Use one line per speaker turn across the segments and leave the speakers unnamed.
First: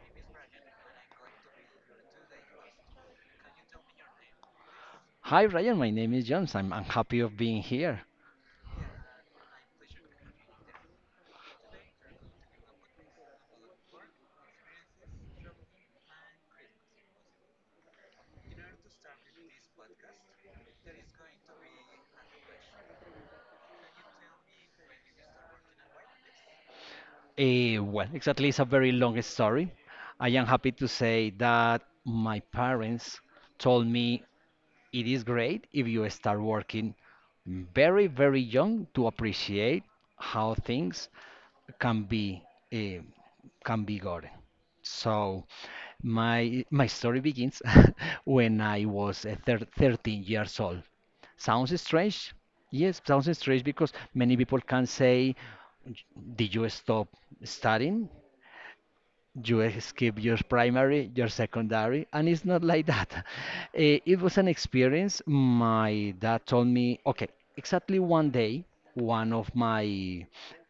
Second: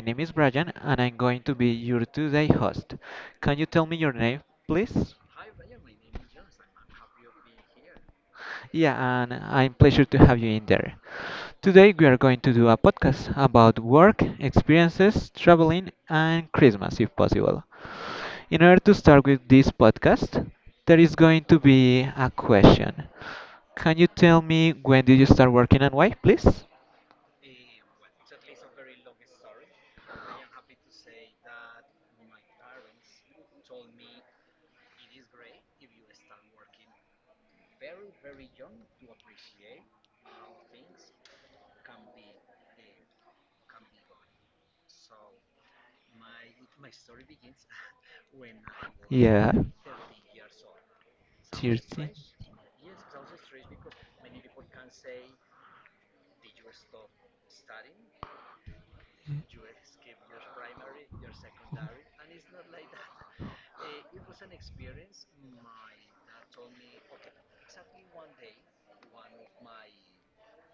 name is Brian and I'm going to be your today host. Can you tell me your name, please?
Hi Ryan, my name is Jones. I'm happy of being here.
Yeah, and I'm pleasure to have you in there. Today we are going to do a podcast about work, experiences, traveling and Christmas if possible. In order to start with this podcast, there is going to be a question. Can you tell me when did you start working and why, please?
Well, exactly, it's a very long story. I am happy to say that my parents told me it is great if you start working very, very young to appreciate how things can be eh, can be gotten. So my story begins when I was eh,
Yeah.
thir 13 years old. Sounds
30.
strange. Yes, sounds strange because many people can say, did you stop studying? You skip your primary, your secondary, and it's not like that. It was an experience. My dad told me, okay, exactly one day, one of my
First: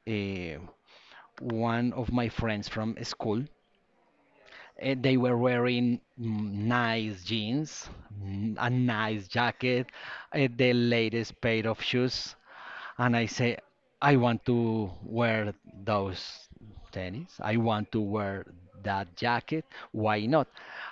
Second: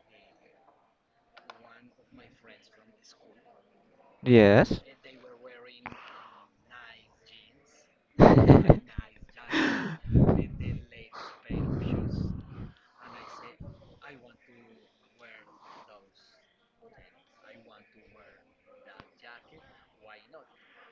eh, one of my friends from school,
Yes.
they were wearing nice jeans, a nice jacket, the latest pair of shoes, and I say, I want to wear those tennis. I want to wear that jacket. Why not?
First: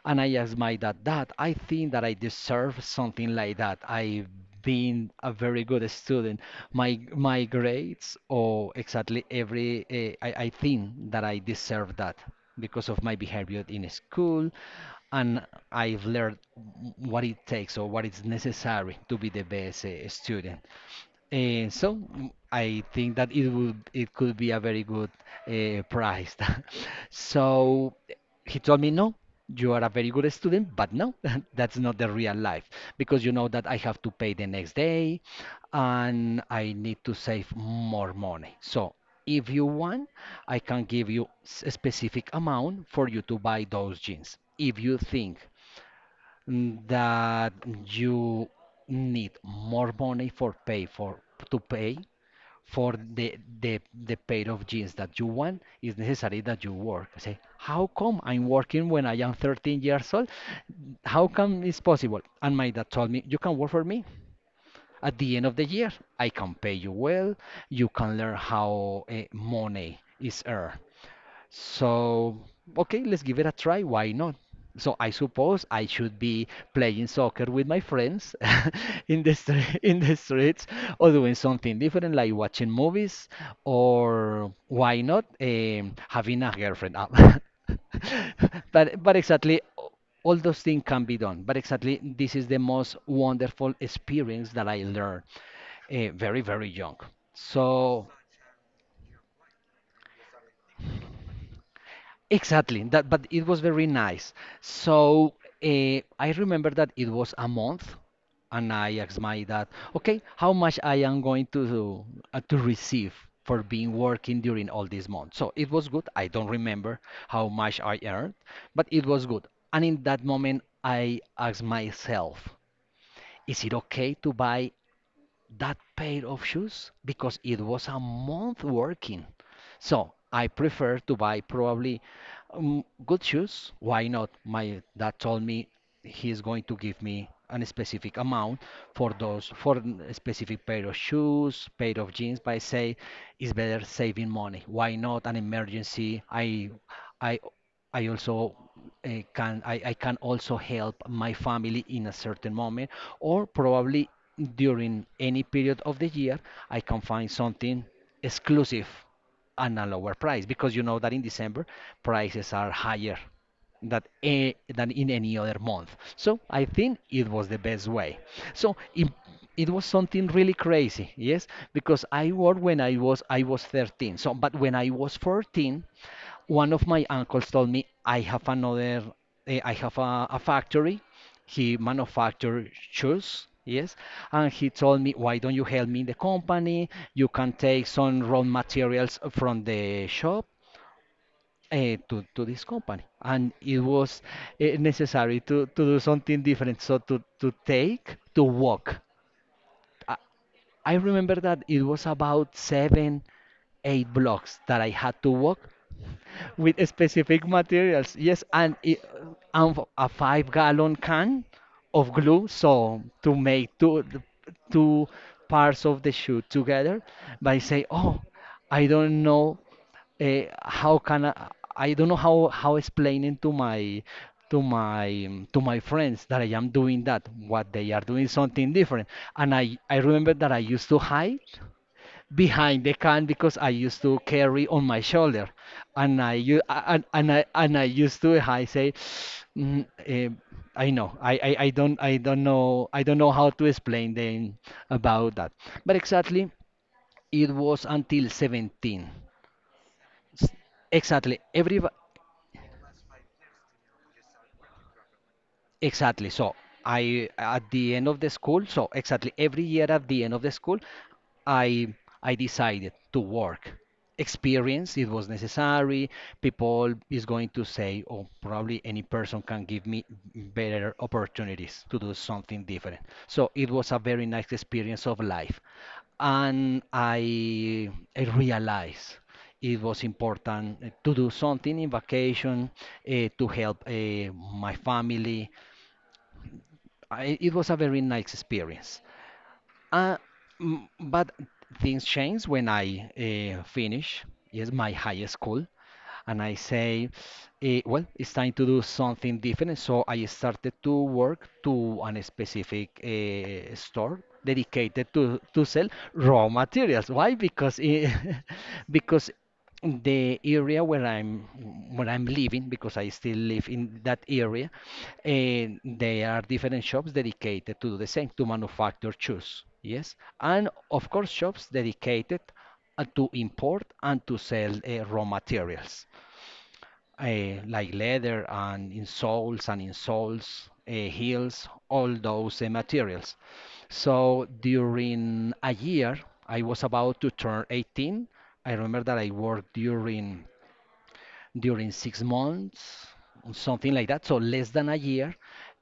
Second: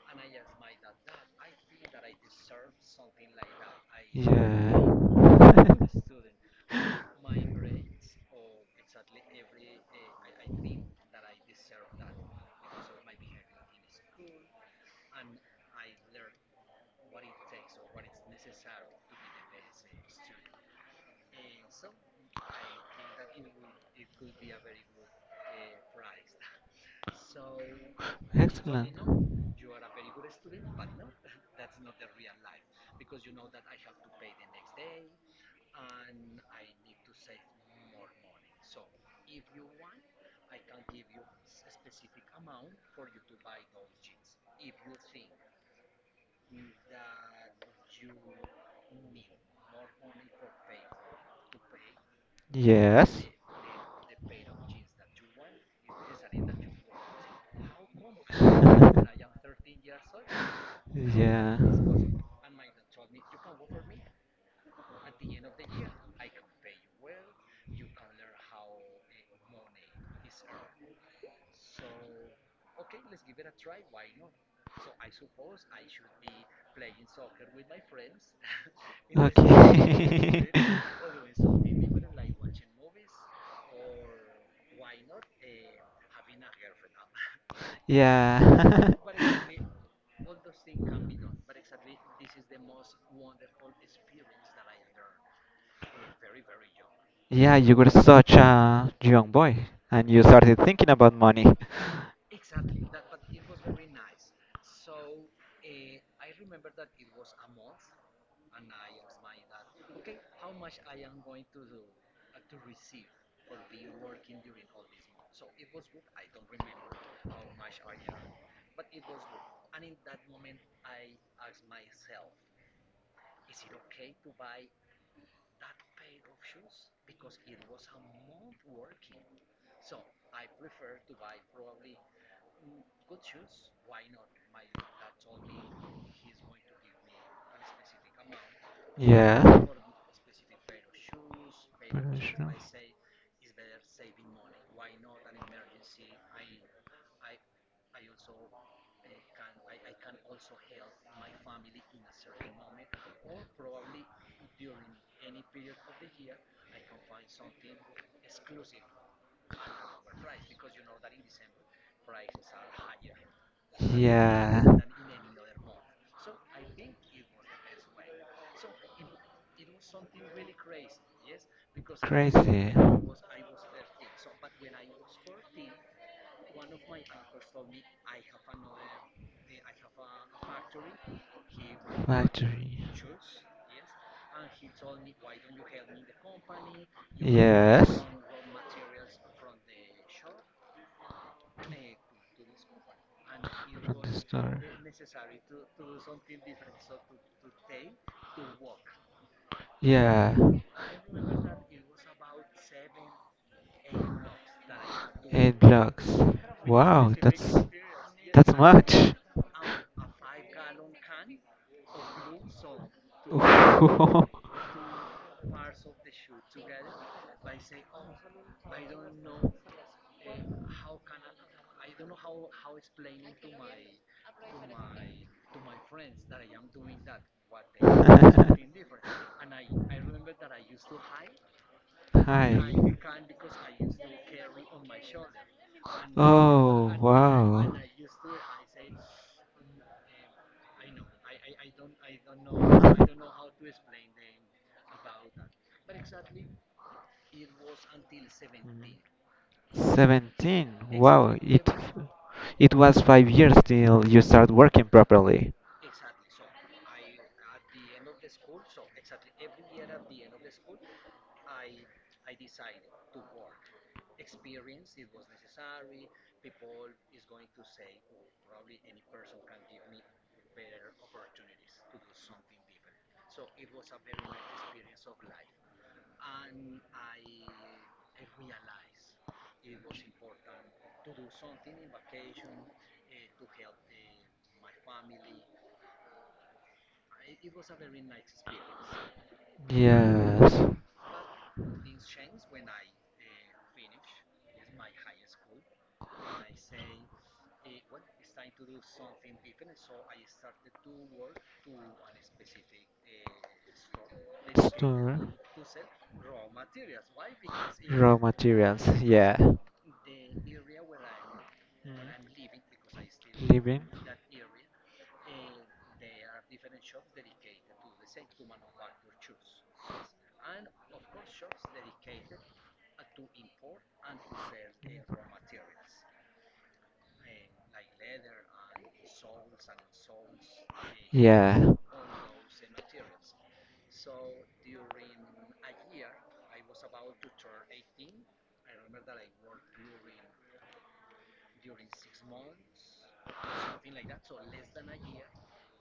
And I asked my dad, "Dad, I think that I deserve something like that. I've
Yeah.
been a very good student. My grades, or exactly every, I think that I deserve that because of my behavior in school, and I've learned what it takes or what is necessary to be the best student. And so, I think that it could be a very good prize." So he told me,
Excellent.
"No, you are a very good student, but no, that's not the real life because you know that I have to pay the next day and I need to save more money. So if you want, I can give you a specific amount for you to buy those jeans. If you think, that you need more money for pay for to pay for
Yes.
the the pair of jeans that you want, it's necessary that you work." I say, "How come I'm working when I am 13 years old? How
Yeah.
come it's possible?" And my dad told me, "You can work for me. At the end of the year, I can pay you well. You can learn how money is earned." So, okay, let's give it a try. Why not? So I suppose I should be playing soccer with my friends in the
Okay.
streets, or doing something different like watching movies, or why not having a girlfriend. Ah,
yeah.
But exactly all those things can be done. But exactly this is the most wonderful experience that I learned very, very young.
yeah, you were
So.
such a young boy and you started thinking about money.
Exactly, that, but it was very nice. So, I remember that it was a month, and I asked my dad, "Okay, how much I am going to receive for being working during all this month?" So it was good. I don't remember how much I earned, but it was good. And in that moment, I asked myself, "Is it okay to buy that pair of shoes? Because it was a month working. So I prefer to buy probably good shoes. Why not?" My dad told me he's going to give me an specific amount for those
Yeah.
for a specific pair of shoes, pair of jeans. But
Professional.
I say it's better saving money. Why not an emergency? I I also, I can also help my family in a certain moment, or probably during any period of the year I can find something exclusive and a lower price, because you know that in December prices are higher than a,
Yeah.
than in any other month. So I think it was the best way. So it was something really crazy, yes, because I worked
Crazy.
when I was 13. So but when I was 14, one of my uncles told me, "I have another, I have a factory. He manufactures
Factory.
shoes." Yes. And he told me, "Why don't you help me in the company? You can take
Yes.
some raw materials from the shop to this company." And it
From the
was
store.
necessary to do something different. So to take, to walk. I,
Yeah,
I remember that it was about seven, eight blocks that I had to
eight
walk
blocks.
with
Wow,
specific
that's
materials. Yes,
that's
and it,
much.
and a five-gallon can of glue, so to make two the
Ooh.
two parts of the shoe together. But I say, oh, I don't know how can I don't know how explaining to my to my friends that I am doing that, what they are doing something different. And I remember that I used to hide
Hi.
behind the can because I used to carry on my shoulder, and I u-
Oh, wow.
and I used to I say, mm, eh, I know, I don't know how to explain them about that, but exactly it was until 17. S-
17. Wow,
Exactly
it
every
It was 5 years till you start working properly.
Exactly. So I at the end of the school, so exactly every year at the end of the school, I I decided to work. Experience, it was necessary. People is going to say, oh, probably any person can give me better opportunities to do something different. So it was a very nice experience of life. And I realized it was important to do something in vacation, to help, my family. I, it was a very nice experience. Uh,
Yes.
but things changed when I finish, yes, my high school, and I say, well, it's time to do something different. So I started to work to an specific store dedicated
Store.
to sell raw materials. Why? Because
Raw materials.
because
Yeah.
the area where I'm
Mm.
living, because I still live
Living.
in that area, and there are different shops dedicated to do the same to manufacture shoes. Yes, and of course shops dedicated to import and to sell raw materials, like leather and insoles heels,
Yeah.
all those materials. So during a year, I was about to turn 18. I remember that I worked during six months, something like that. So less than a year.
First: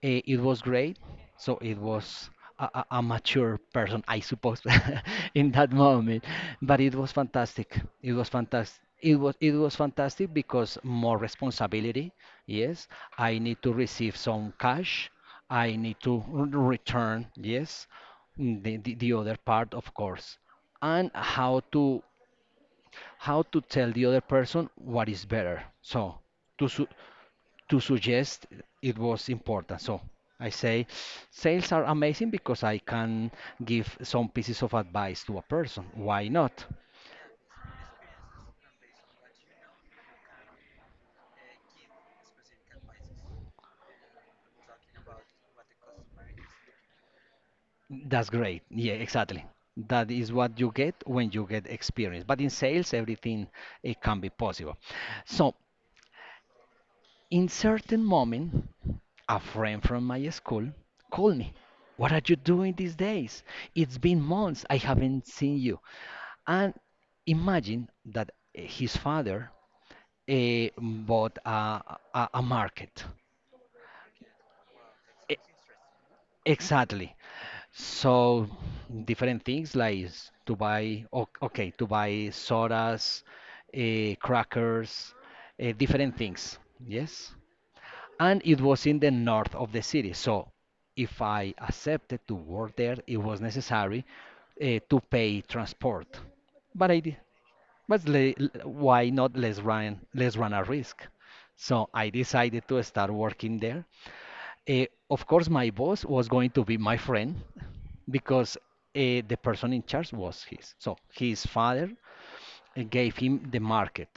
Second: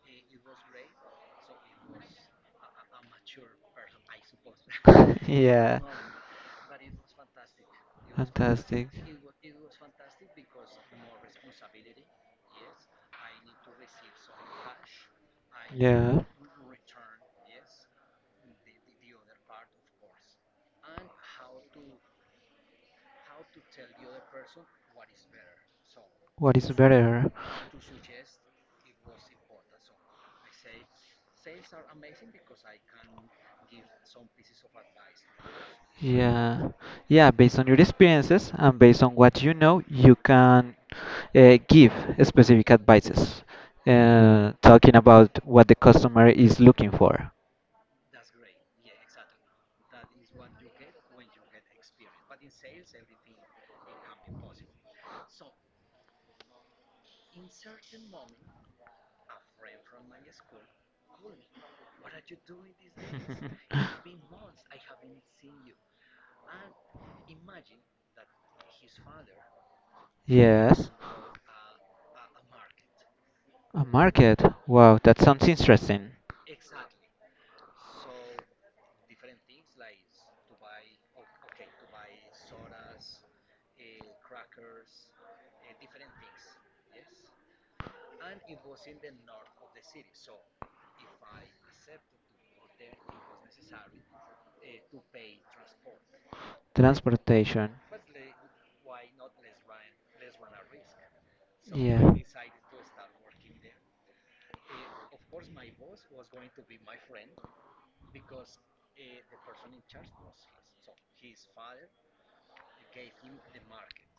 It was great. So it was a mature person, I suppose, in that
Yeah.
moment. But it was fantastic.
Fantastic.
It was fantastic because more responsibility. Yes, I need to receive some cash. I need
Yeah.
to return. Yes. Mm, the other part, of course, and how to tell the other person what is better. So
What
to
is
su-
better?
to suggest, it was important. So I say sales are amazing because I can give some pieces of advice to a person. Why not?
Yeah. Yeah, based on your experiences and based on what you know, you can give specific advices, talking about what the customer is looking for.
That's great. Yeah, exactly. That is what you get when you get experience. But in sales, everything, it can be possible. So in certain moment, a friend from my school called me. "What are you doing these days? It's been months. I haven't seen you." And imagine that his father
Yes.
bought a market.
A market. Wow, that
E-
sounds interesting.
Exactly. So different things like to buy, okay, to buy sodas, crackers, different things. Yes. And it was in the north of the city. So if I accepted to work there, it was necessary to pay transport. But I did.
Transportation.
Why not, let's run a risk? So
Yeah.
I decided to start working there. Of course, my boss was going to be my friend because the person in charge was his. So his father gave him the market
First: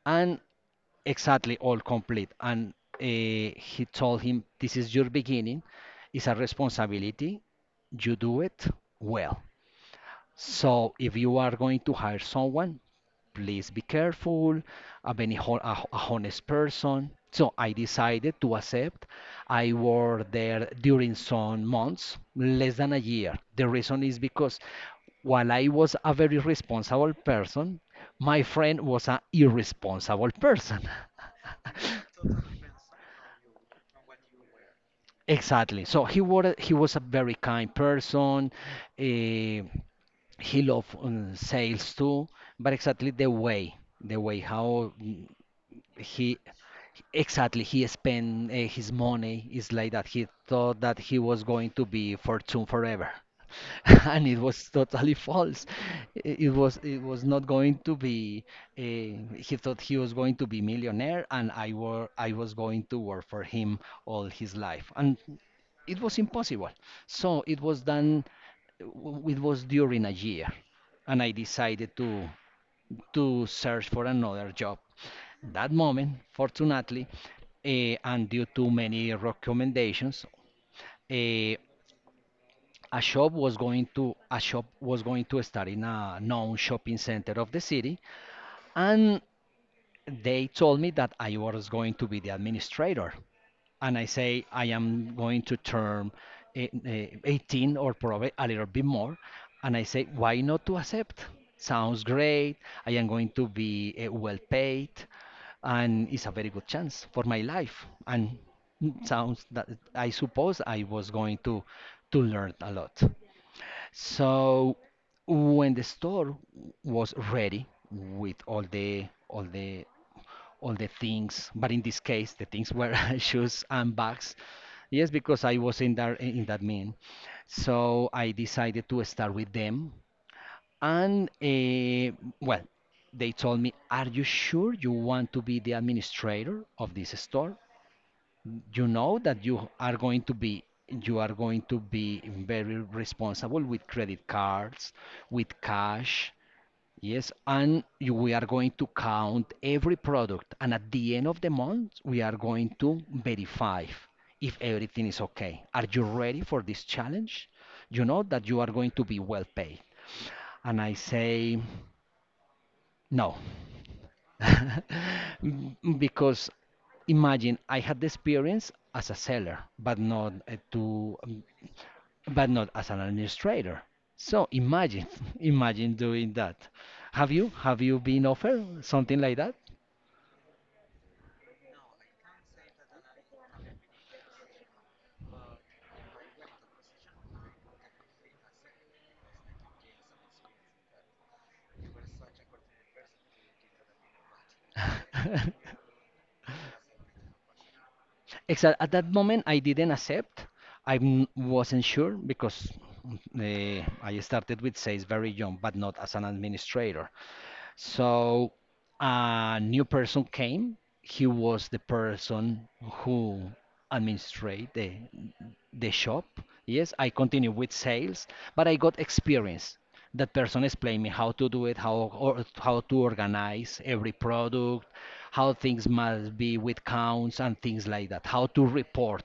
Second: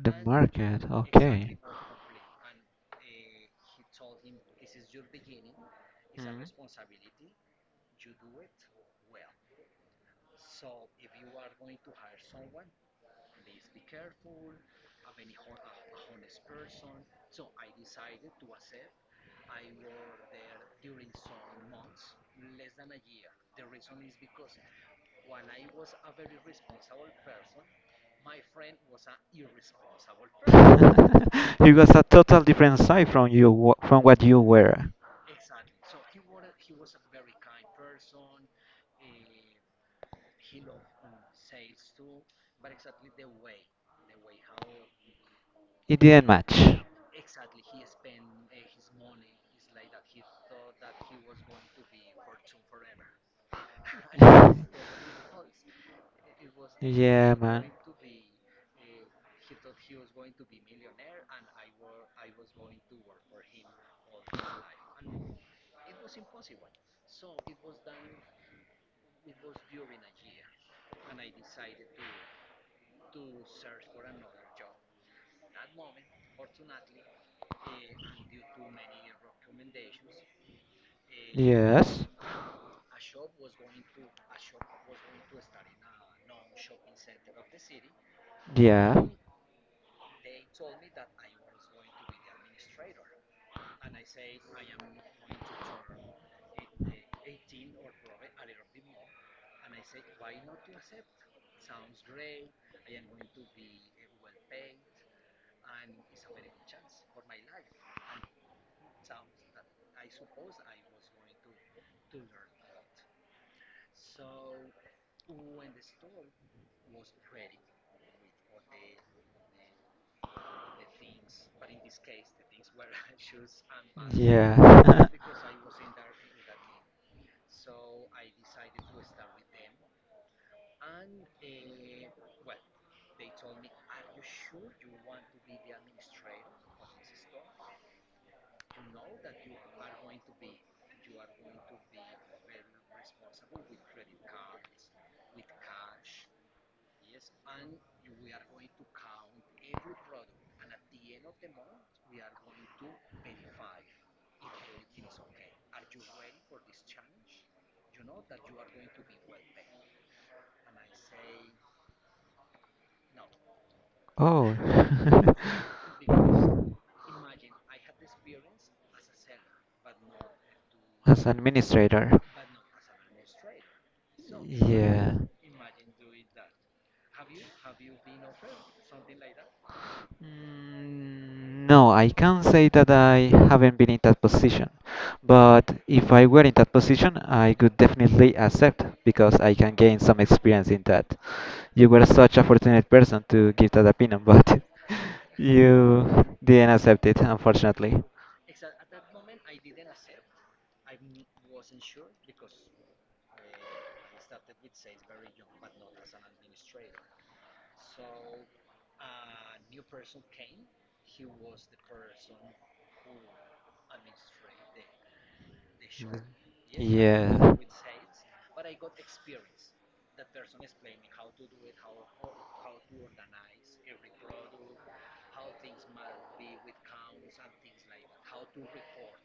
The
and
market.
exactly
Okay.
all complete. And he told him, "This is your beginning. It's a responsibility. You do it well. So if you are going to hire someone, please be careful. A very an a honest person." So I decided to accept. I worked there during some months, less than a year. The reason is because while I was a very responsible person, my friend was an irresponsible person.
You was a total different side from what you were.
Exactly. So he was a very kind person. eh, he loved, sales too, but exactly the way, how, mm,
It didn't
he
match.
exactly he spent, his money is like that. He thought that he was going to be fortune forever. And it was totally false. It was
Yeah,
not
man.
going to be. He thought he was going to be millionaire, and I was going to work for him all his life, and it was impossible. So it was done. It was during a year, and I decided to search for another job. That moment, fortunately, and due to many recommendations, eh,
Yes.
a shop was going to start in a known shopping center of the city,
Yeah.
and they told me that I was going to be the administrator. And I say, I am going to turn 18 or probably a little bit more. And I say, why not to accept? Sounds great. I am going to be well paid. And it's a very good chance for my life. And sounds that I suppose I was going to learn a lot. So when the store was ready with all the all the things, but in this case the things were shoes and bags.
Yeah.
Yes, because I was in that mean. So I decided to start with them. And uh, well, they told me, "Are you sure you want to be the administrator of this store? You know that you are going to be very responsible with credit cards, with cash. Yes, and we are going to count every product, and at the end of the month we are going to verify if everything is okay. Are you ready for this challenge? You know that you are going to be well paid." And I say, no.
Oh.
Because imagine, I had the experience as a seller, but not to,
As administrator,
but not as an administrator. So imagine,
yeah.
imagine doing that. Have you been offered something like that?
No, I can't say that I haven't been in that position. But if I were in that position, I could definitely accept because I can gain some experience in that. You were such a fortunate person to give that opinion, but you didn't accept it, unfortunately.
Except at that moment, I didn't accept. I wasn't sure because I started with sales very young, but not as an administrator. So a new person came. He was the person who administrate the shop. Yes, I continue
Yeah.
with sales, but I got experience. That person explained me how to do it, how to organize every product, how things must be with counts and things like that, how to report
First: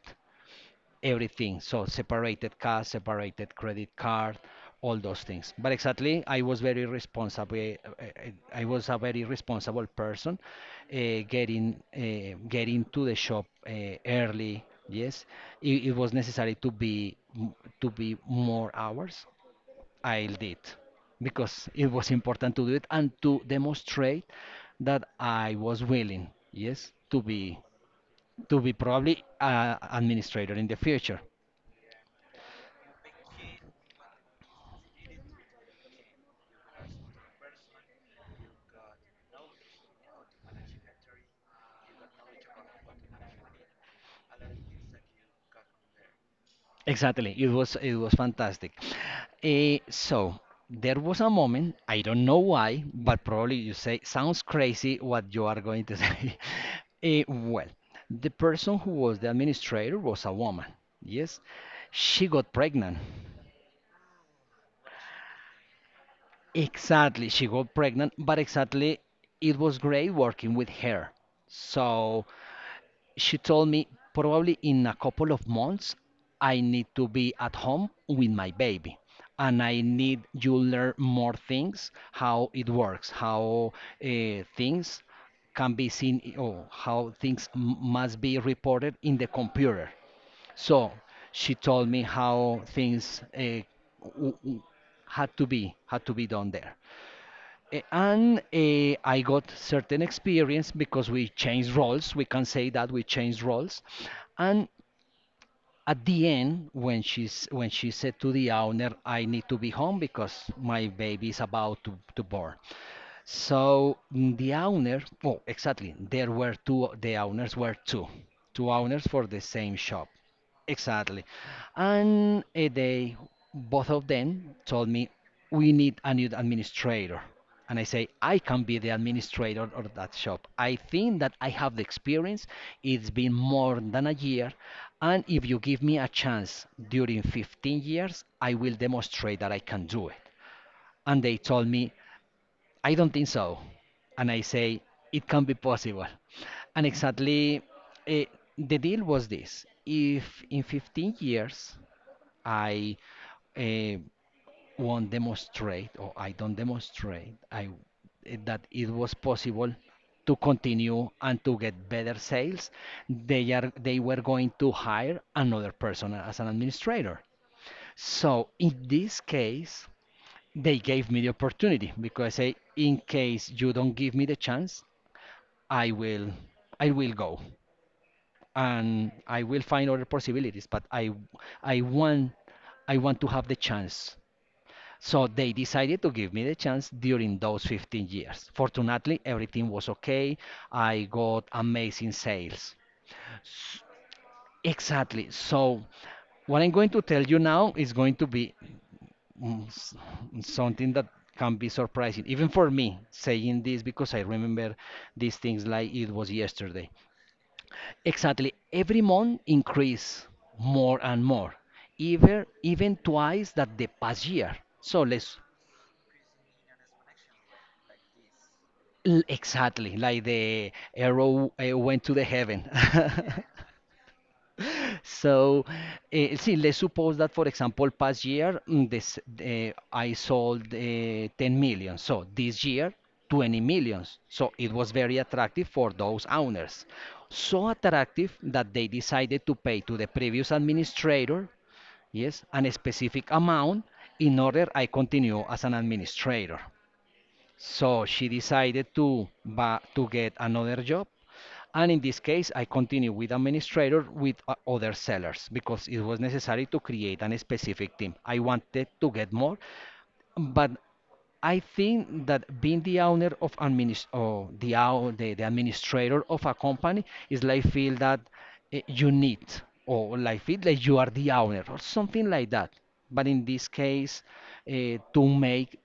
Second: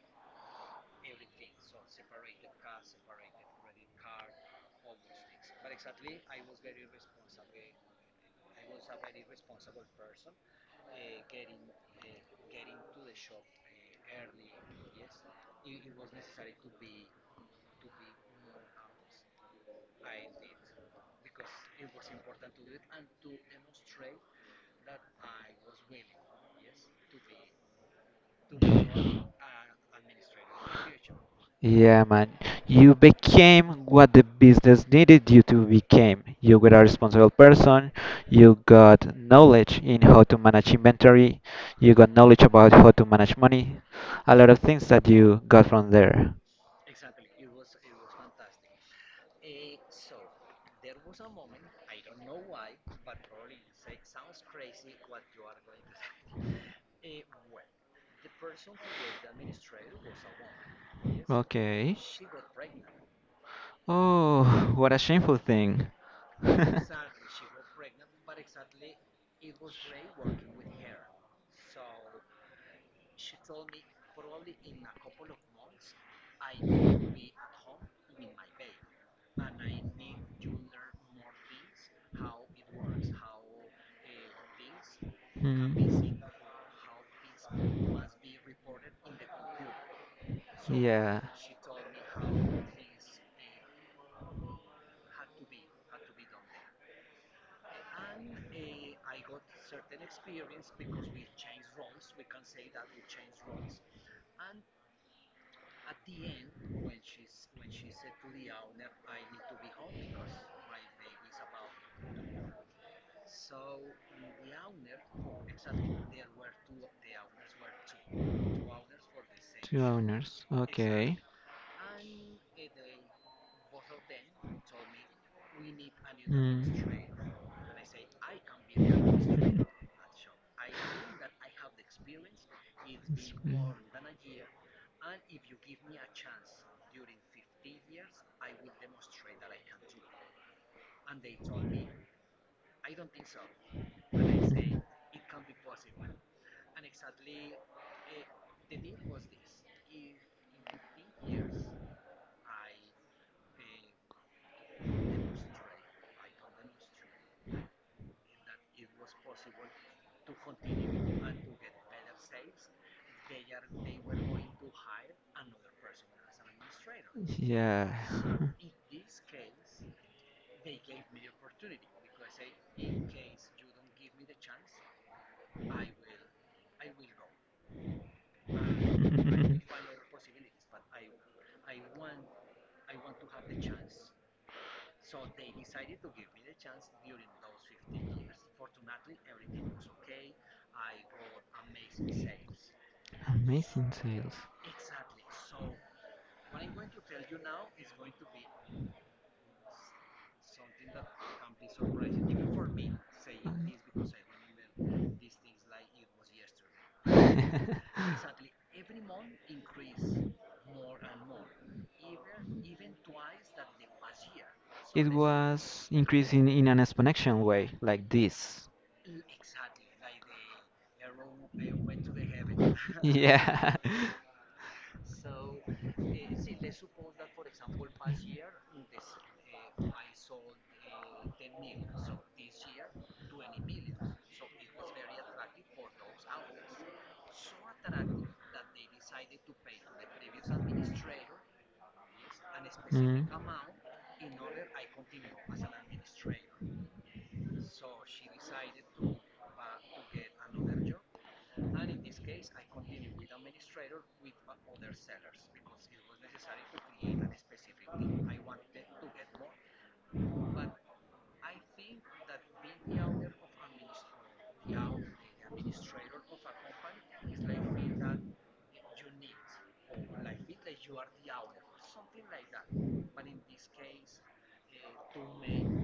everything. So separated cash, separated credit card, all those things. But exactly, I was very responsible. I was a very responsible person, getting getting to the shop early. Yes, it was necessary to be more hours. I did, because it was important to do it and to demonstrate that I was willing. Yes, to be probably an administrator in the future.
Yeah, man. You became what the business needed you to become. You were a responsible person. You got knowledge in how to manage inventory. You got knowledge about how to manage money. A lot of things that you got from there.
Exactly. It was fantastic. So there was a moment, I don't know why, but probably you say sounds crazy what you are going to say. Eh, well, the person who was the administrator was a woman. Yes.
Okay.
She got pregnant.
Oh, what a shameful thing.
Exactly, she got pregnant, but exactly it was great working with her. So she told me, probably in a couple of months I need to be at home with my baby, and I need you learn more things, how it works, how uh, things can be
Hmm.
seen, or how things must be reported in the computer. So
Yeah.
she told me how things w- w- had to be done there. And I got certain experience because we changed roles. We can say that we changed roles. And at the end, when she said to the owner, "I need to be home because my baby is about to born." So the owner, oh, exactly, there were two. The owners were two, two owners for the same shop.
Owners.
Exactly. And a day, both of them told me, we need a new administrator. And I say, I can be the administrator of that shop. I think that I have the experience. It's
It's
been more than a year. And if you give me a chance during 15 years, I will demonstrate that I can do it. And they told me, I don't think so. And I say, it can be possible. And exactly, eh, the deal was this. If in 15 years I eh, won't demonstrate, or I don't demonstrate that it was possible to continue and to get better sales, they were going to hire another person as an administrator.
Yeah.
So in this case, they gave me the opportunity because I, say, in case you don't give me the chance, I will, I will go and I will find other possibilities. I want, I want to have the chance. So they decided to give me the chance during those 15 years. Fortunately, everything was okay. I got amazing sales. S-
sales.
Exactly. So what I'm going to tell you now is going to be mm, s- something that can be surprising, even for me saying this, because I remember these things like it was yesterday.
Yesterday.
Exactly, every month increase more and more, even even twice that the past year. So let's
was increasing in an exponential way, like this.
exactly like the arrow went to the heaven.
yes,
So, see, let's suppose that, for example, past year, I sold 10 million. So this year, 20 millions. So it was very attractive for those owners. So attractive that they decided to pay to the previous administrator, yes, an specific amount in order I continue as an administrator. So she decided to get another job. And in this case, I continued with administrator with other sellers because it was necessary to create a specific team. I wanted to get more, but I think that being the owner of administ or the, ou- the the administrator of a company is like feel that you need, or like feel like you are the owner or something like that. But in this case, uh, to make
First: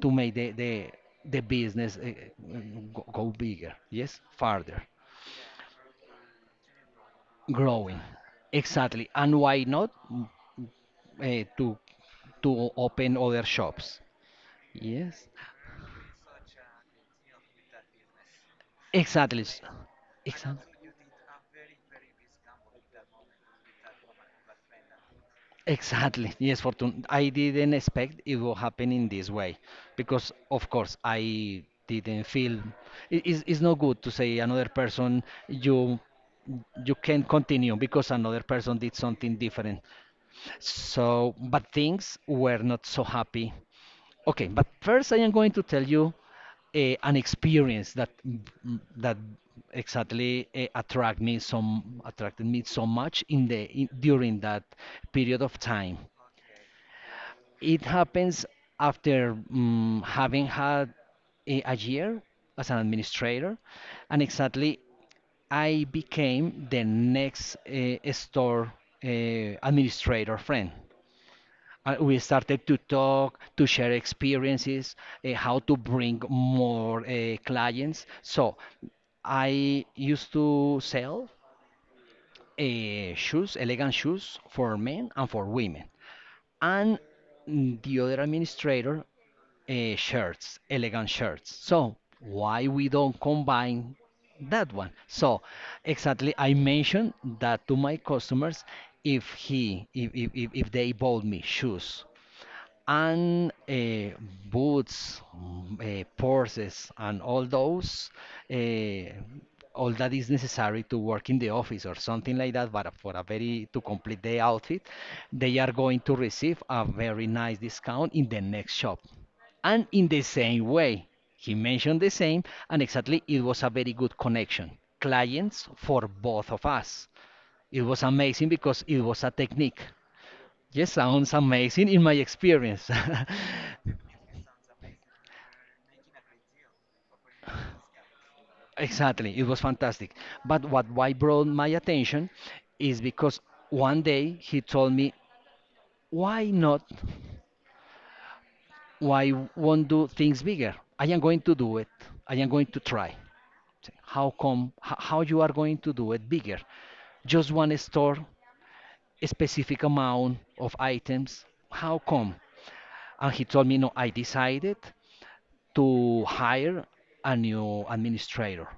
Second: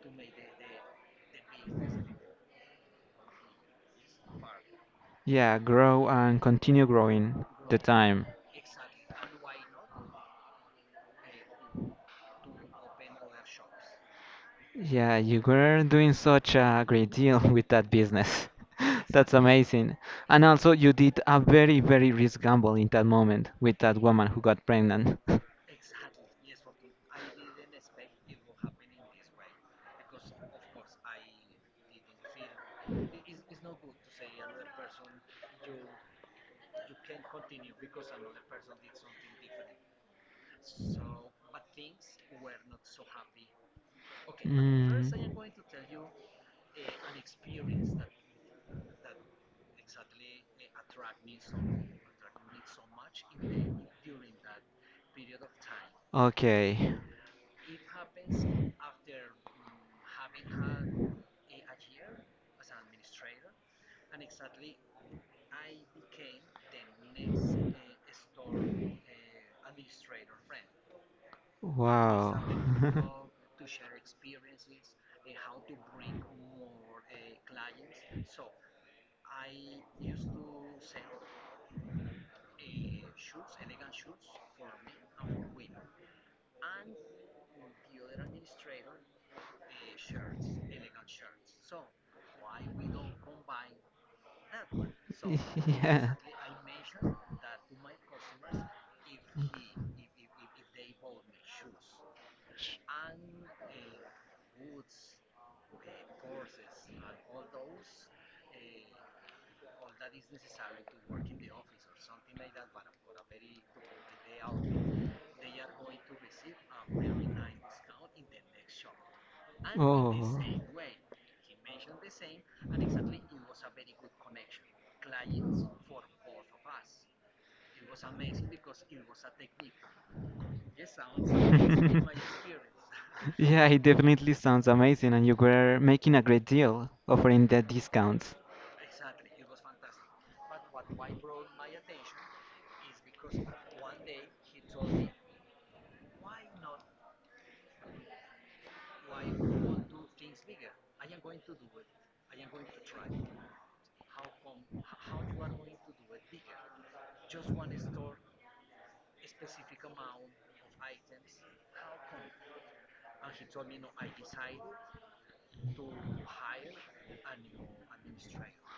to make the the business go, go bigger, yes, farther,
yeah, grow and continue growing.
growing,
Time.
exactly, and why not to to open other shops,
Yeah,
yes.
you were doing such a great deal with that business. That's
Exactly. s-
amazing. And
Exactly.
also, you did a very, very risk gamble in that moment with that woman who got pregnant.
Exactly. Yes, Fortune. I didn't expect it will happen in this way, because, of course, I didn't feel it's not good to say another person, you you can continue because another person did something different. So, but things were not so happy. Okay, but
Mm,
first I am going to tell you an experience that exactly attracted me so much in the in, during that period of time.
okay.
It happens after having had a year as an administrator, and exactly I became the next store uh, administrator friend. We
Wow.
started to talk, to share experiences, how to bring more clients. So I used to sell shoes, elegant shoes for men and for women. And the other administrator, shirts, elegant shirts. So why we don't combine that one? So
Yeah.
exactly, I mentioned that to my customers, if if they bought me shoes and boots, purses, and all those, uh, all that is necessary to work in the office or something like that. But for a very, to complete the outfit, they are going to receive a very nice discount in the next shop. And in the
Oh.
same way, he mentioned the same, and exactly it was a very good connection. Clients for both of us. It was amazing because it was a technique. Yes, sounds amazing in my experience.
Yeah, it definitely sounds amazing, and you were making a great deal offering the discounts.
Exactly, it was fantastic. But what why brought my attention is because one day he told me, "Why not? Why won't do things bigger? I am going to do it. I am going to try." How come? How you are going to do it bigger? Just one store, a specific amount of items. How come? And he told me, "No, I decided to hire a new administrator."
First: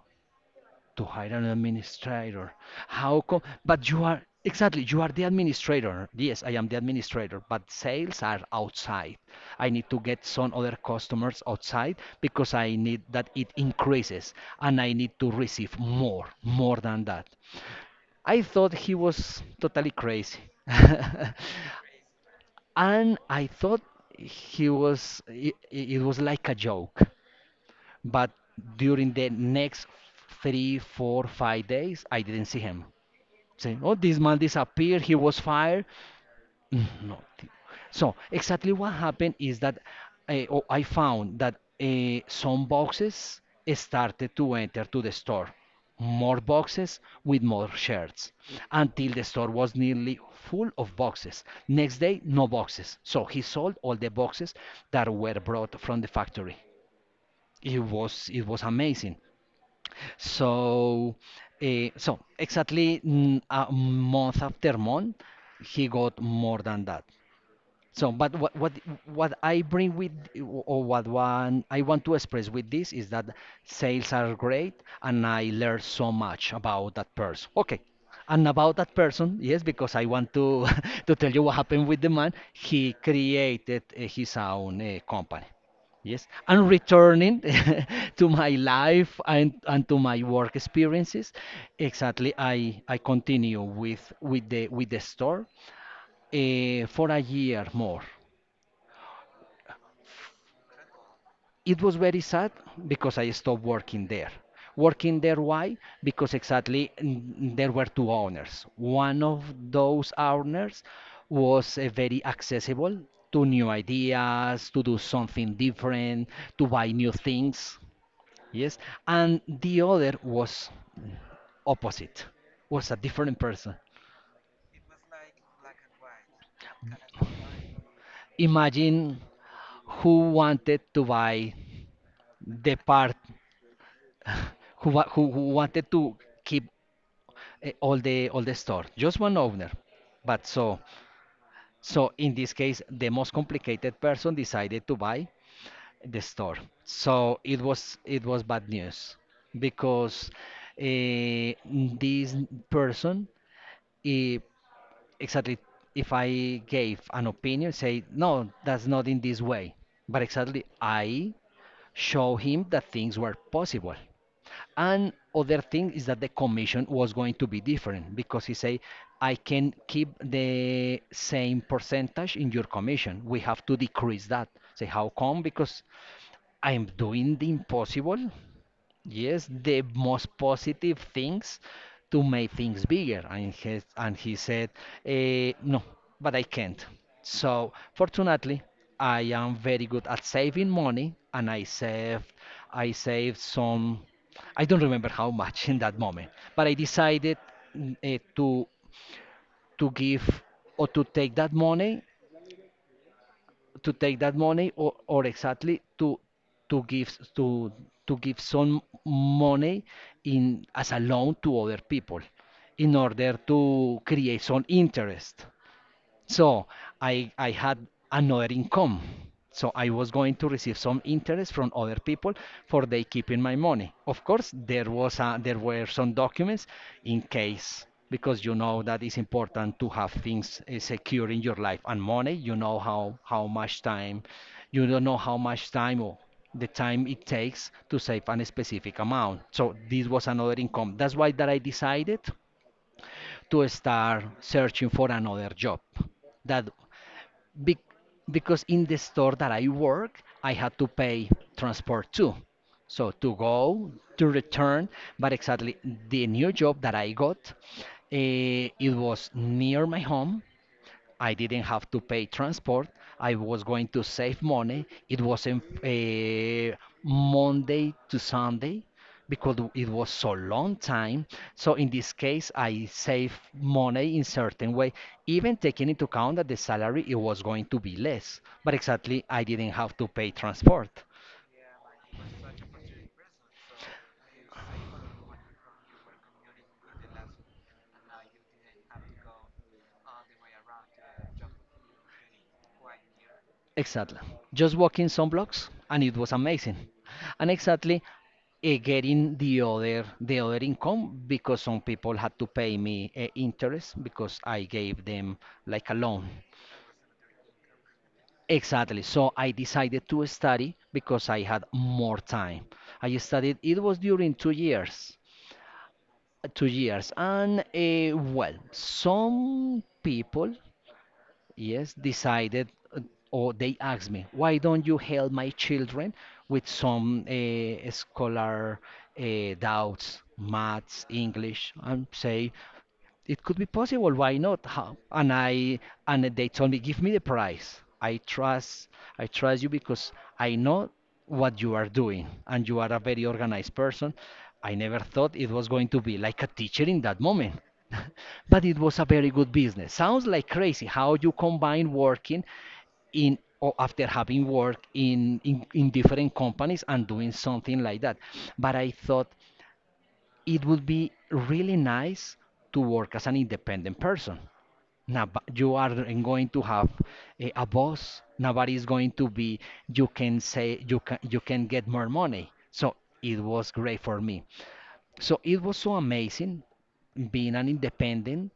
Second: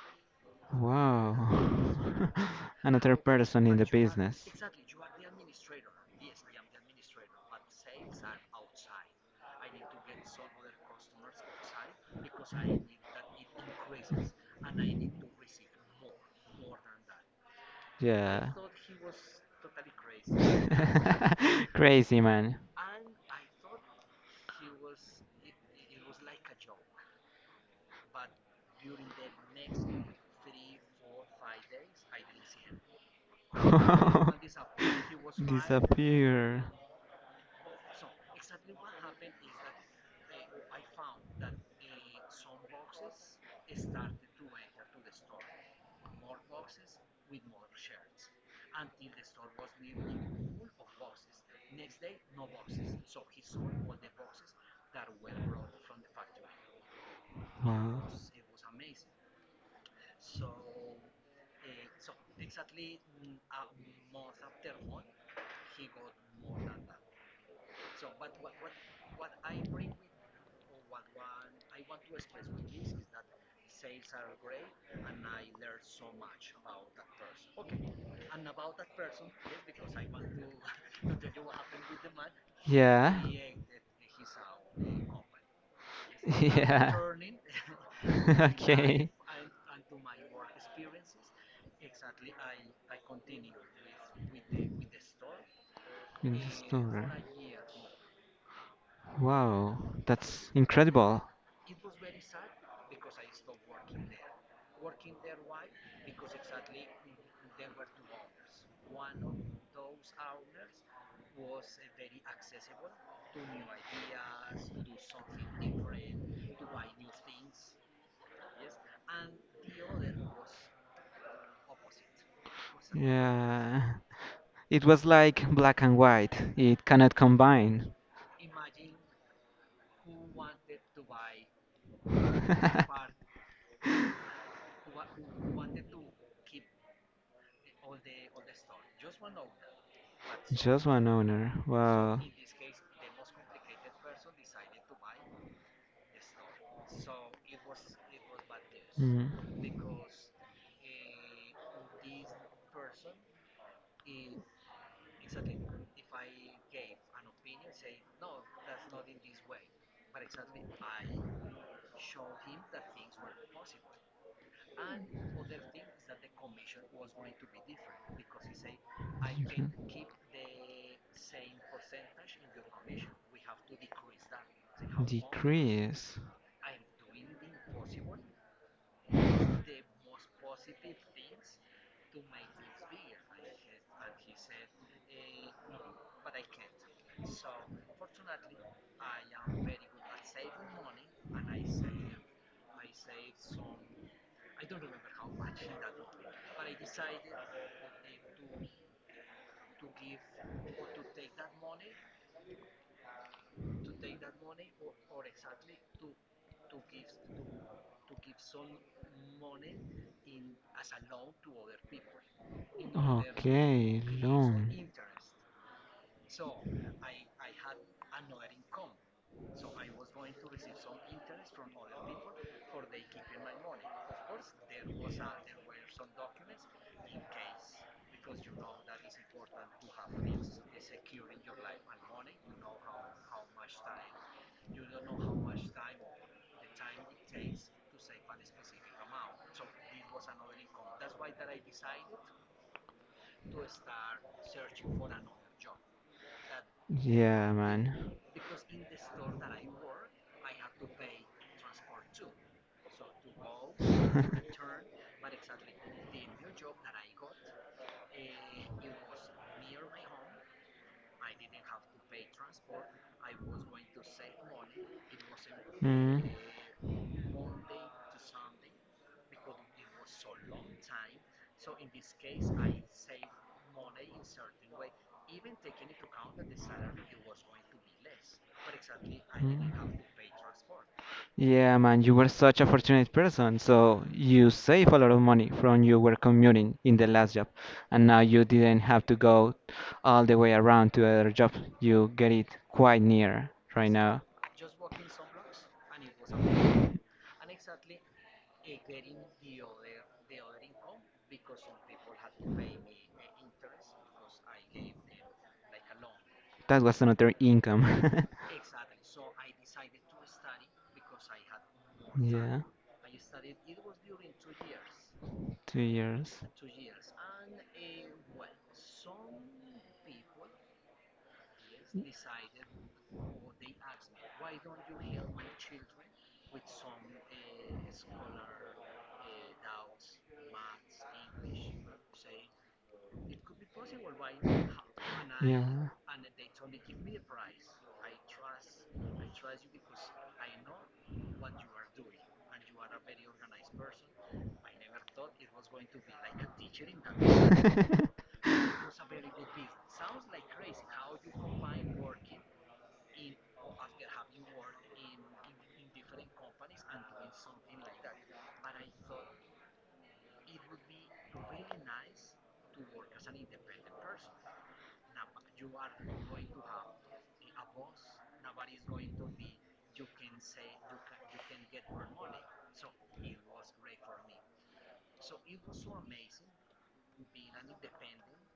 To hire an
Wow.
administrator.
Another
How come?
person in the
But you are,
business.
exactly, you are the administrator. Yes, I am the administrator, but sales are outside. I need to get some other customers outside because I need that it increases and I need to receive more, more than that. I
Yeah.
thought he was totally crazy.
Crazy man.
And I thought he was it was like a joke. But during the next three, four, 5 days, I didn't see him. Saying, oh, this man disappeared, he was fired.
Disappear.
Mm, no. So, exactly what happened is that oh, I found that some boxes started to enter to the store. More boxes with more shirts until the store was nearly full of boxes. Next day, no boxes. So he sold all the boxes that were brought from the factory. It
Wow.
was it was amazing. So, exactly a month after month, he got more than that. So, but what I bring with, or what one I want to express with this, is that sales are great, and I learned so much about that person. Okay, and about that person, yes, because I want to to tell you what happened with the man. He
Yeah.
created his own company. Yes, and
Yeah.
returning to my
Okay.
life, and to my work experiences, exactly, I continue with with the store
In the
for
summer.
a year more.
Wow, that's incredible.
It was very sad because I stopped working there. Working there, why? Because exactly, there were two owners. One of those owners was very accessible to new ideas, to do something different, to buy new things. Yes. And the other was opposite, was a different person.
Yeah, it was like black and white. It cannot combine.
Imagine who wanted to buy the part. Who wanted to keep all the store, just one owner, but so
Just one owner.
so
Wow.
in this case the most complicated person decided to buy the store. So it was bad news
Mm.
because eh, this person, eh, exactly, if I gave an opinion, say, no, that's not in this way, but exactly I show him that things were possible. And other thing is that the commission was going to be different because he say, I can
Mhm.
keep the same percentage in your commission. We have to decrease that. Say, how come? Because
Decrease.
I'm doing the impossible. Yes, the most positive things to make things bigger. And he said, no, but I can't. So, fortunately, I am very good at saving money and I saved some. I don't remember how much in that moment, but I decided mm, eh, to, to give or to take that money, to take that money, or exactly to give s- to give some money, in as a loan to other people in order to
Okay,
create some
loan.
interest, so I had another income. So I was going to receive some interest from other people for they keeping my money. Of course, there were some documents, in case, because you know that it's important to have things secure in your life and money. You know how much time, you don't know how much time or the time it takes to save a specific amount. So this was another income. That's why that I decided to start searching for another job that
Yeah,
Bec
man.
because in the store that I work, I had to pay transport too. So to go, to return, but exactly the new job that I got, it was near my home. I didn't have to pay transport. I was going to save money. It wasn't
Mm. Mm.
Monday to Sunday because it was so long time. So in this case, I save money in certain way, even taking into account that the salary it was going to be less. But exactly, I didn't have to pay transport.
Yeah, man, you were such a fortunate person. So you save a lot of money from you were commuting in the last job, and now you didn't have to go all the way around to other job. You get it quite near right
Exactly.
now.
Just walking some blocks and it was amazing. And exactly, getting the other income because some people had to pay me interest because I gave them like a loan.
That was another income.
Exactly. So I decided to study because I had more
yeah,
time. I studied. It was during 2 years.
2 years.
2 years, and well, some people, yes, decided, uh, or they asked me, why don't you help my children with some scholar doubts, maths, English? I say, it could be possible. Why not? How? And I
Yeah.
and they told me, give me the price. I trust you because I know what you are doing, and you are a very organized person. I never thought it was going to be like a teacher in that moment. But it was a very good business. Sounds like crazy how you combine working in, or after having worked in different companies and doing something like that. But I thought it would be really nice to work as an independent person. Now, you aren't going to have a boss. Nobody is going to be. You can say you can get more money. So it was great for me. So it was so amazing being an independent.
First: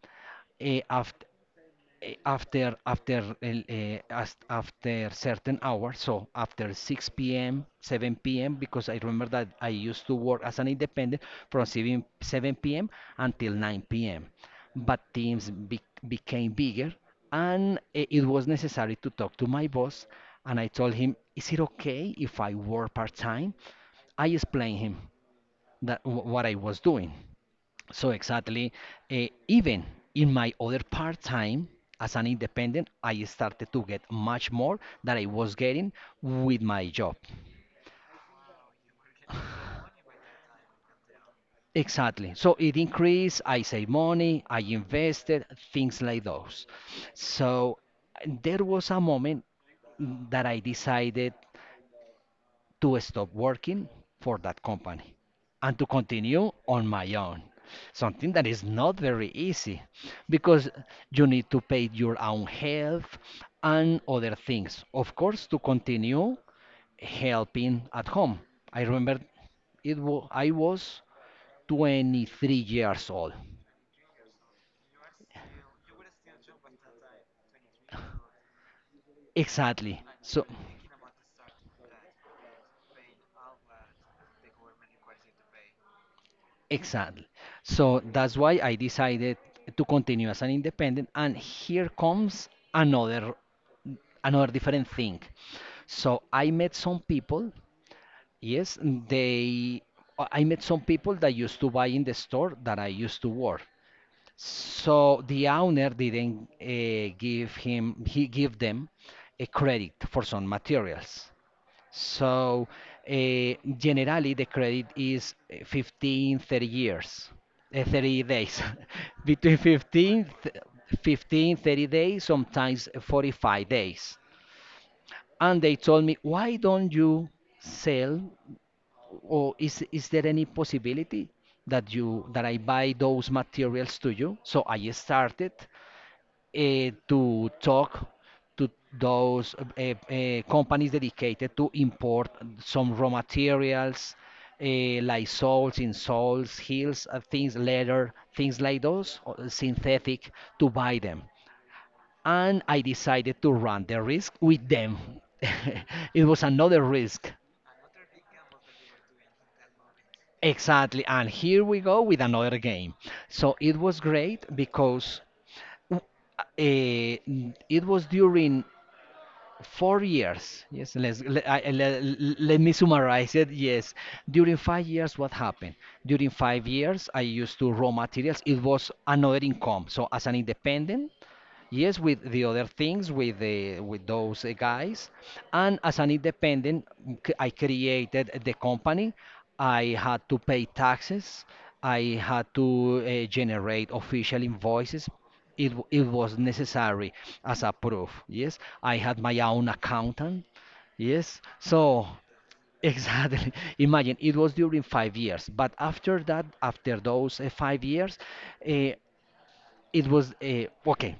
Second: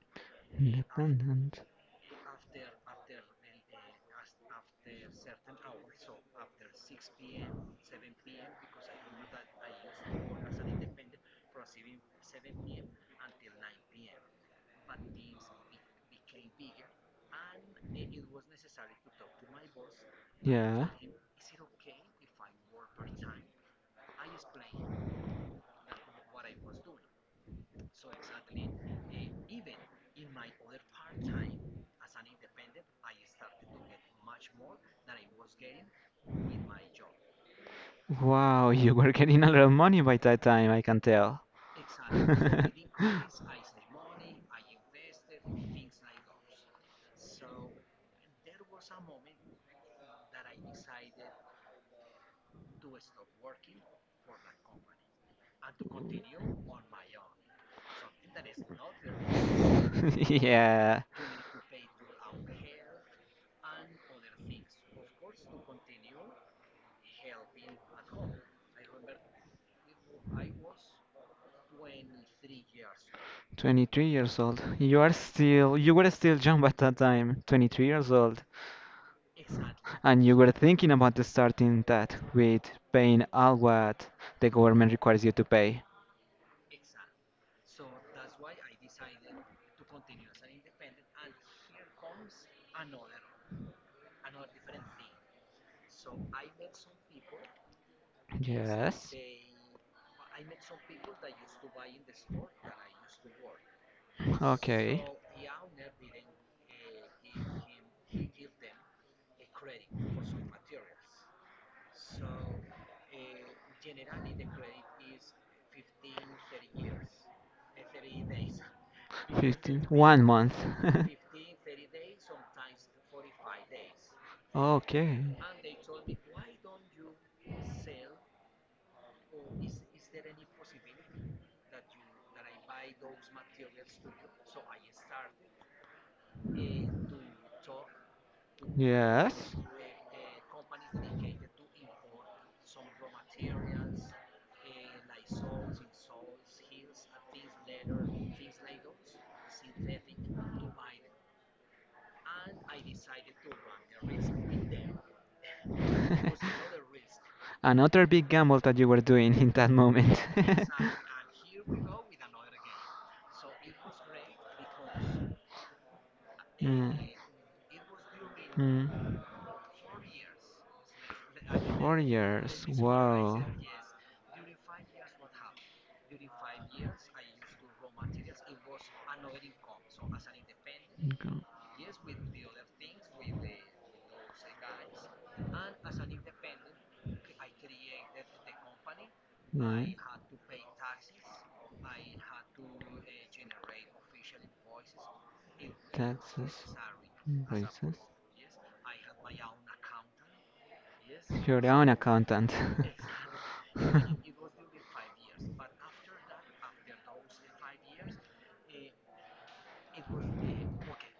After
Independent.
eh, after after After certain hours, so after 6 p.m., 7 p.m., because I remember that I used to work as an independent from 7 p.m. until 9 p.m. But teams became bigger, and it was necessary to talk to my boss, and I
Yeah.
told him, is it okay if I work part-time? I explained him that what I was doing. So exactly, even in my other part time as an independent, I started to get much more than I was getting with my job.
Wow, you were getting a lot of money by that time, I can tell.
Exactly. So it increased, I save money, I invested, things like those. So there was a moment that I decided to stop working for that company and to continue on my own. Something that is not very easy because
Yeah,
you need to pay your own health and other things. Of course, to continue helping at home. I remember I was 23 years old.
23 years old. You were still young at that time, 23 years old,
Exactly.
and you
So
were thinking about starting that with paying all what the government requires you to pay.
exactly. So that's why I decided to continue as an independent. And here comes another different thing. So I met some people. Yes,
Yes.
they. I met some people that used to buy in the store that I used to work.
Okay.
So the owner didn't give him. He gave them a credit for some materials. So generally, the credit is 15, 30 years, 30 days, between
15,
15,
one
th-
month.
15, 30 days, sometimes 45 days.
Okay.
And they told me, why don't you sell, or is there any possibility that you that I buy those materials to you? So I started to talk to those
Yes.
companies dedicated to import some raw materials, like salts in salts, hills, things, leather, things like those, or synthetic, to buy them. And I decided to run the risk with them. It was another risk.
Another big gamble that you were doing in that moment.
Exactly. And here we go with another game. So it was great because uh,
Mm.
it was during
Mm.
4 years, yes, let's let, I,
Four
let, let
years.
me summarize
Wow.
it, yes, during 5 years. What happened during 5 years, I used to raw materials, it was another income, so as an independent.
Go-
Yes, with the other things, with those guys, and as an independent, I created the company. I
Right.
had to pay taxes. I had to generate official invoices. It was
Taxes,
necessary as a
invoices.
proof. Yes, I had my own accountant. Yes,
You're your own
so
accountant.
exactly. Imagine it was during 5 years, but after that, after those 5 years. uh, it was okay.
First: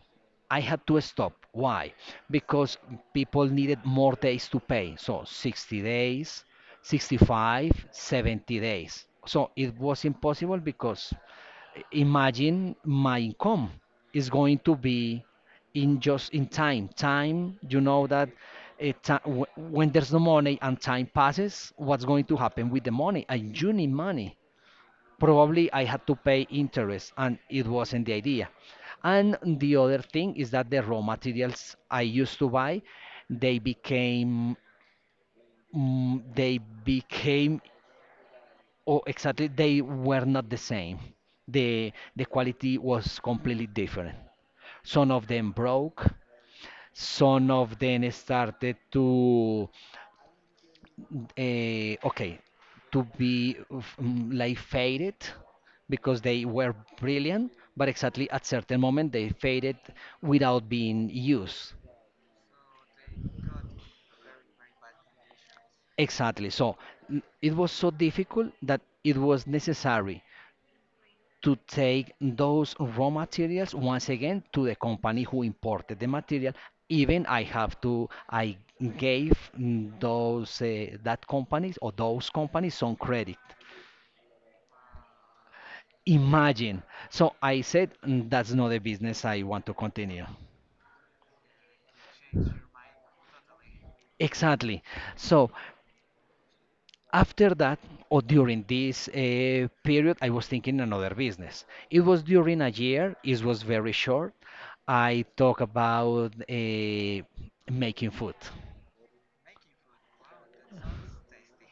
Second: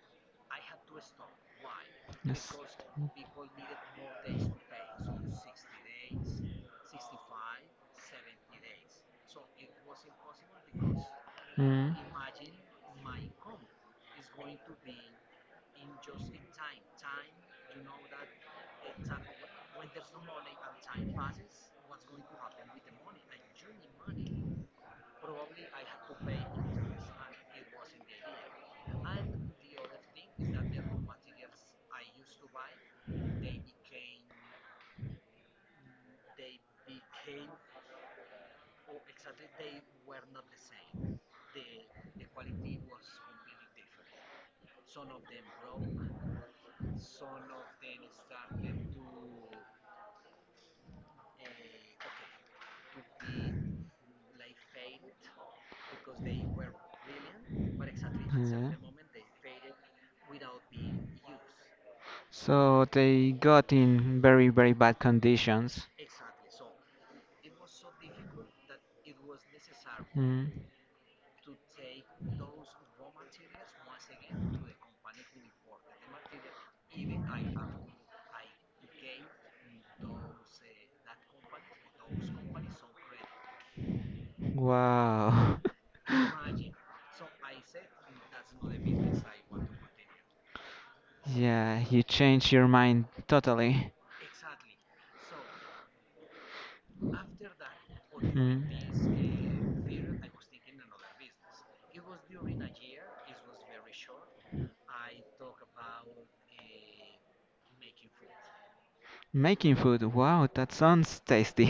I had to stop. Why?
yes.
Because people needed more days to pay. So 60 days, 65, 70 days. So it was impossible because
Mm.
imagine my income is going to be in just in time. Time, you know that when there's no money and time passes, what's going to happen with the money? I You need money, probably I had to pay interest and it wasn't the idea. And the other thing is that the raw materials I used to buy, they became they became, or exactly they were not the same. The quality was completely different. Some of them broke, some of them started Uh, okay, to be like faded because they were brilliant, but exactly at
Yeah.
certain moment they faded without being used.
So they got in very, very bad conditions.
Exactly. So it was so difficult that it was necessary
Mm.
to take those raw materials once again to the company who imported the material. Even I gave those that companies or those companies some credit.
Wow.
Imagine. So I said, that's not a business I want to continue."
Yeah, you changed your mind totally.
Exactly. So after that, or during
Hmm.
this period, I was thinking another business. It was during a year, it was very short. I talk about making food.
Making food. Wow, that sounds tasty.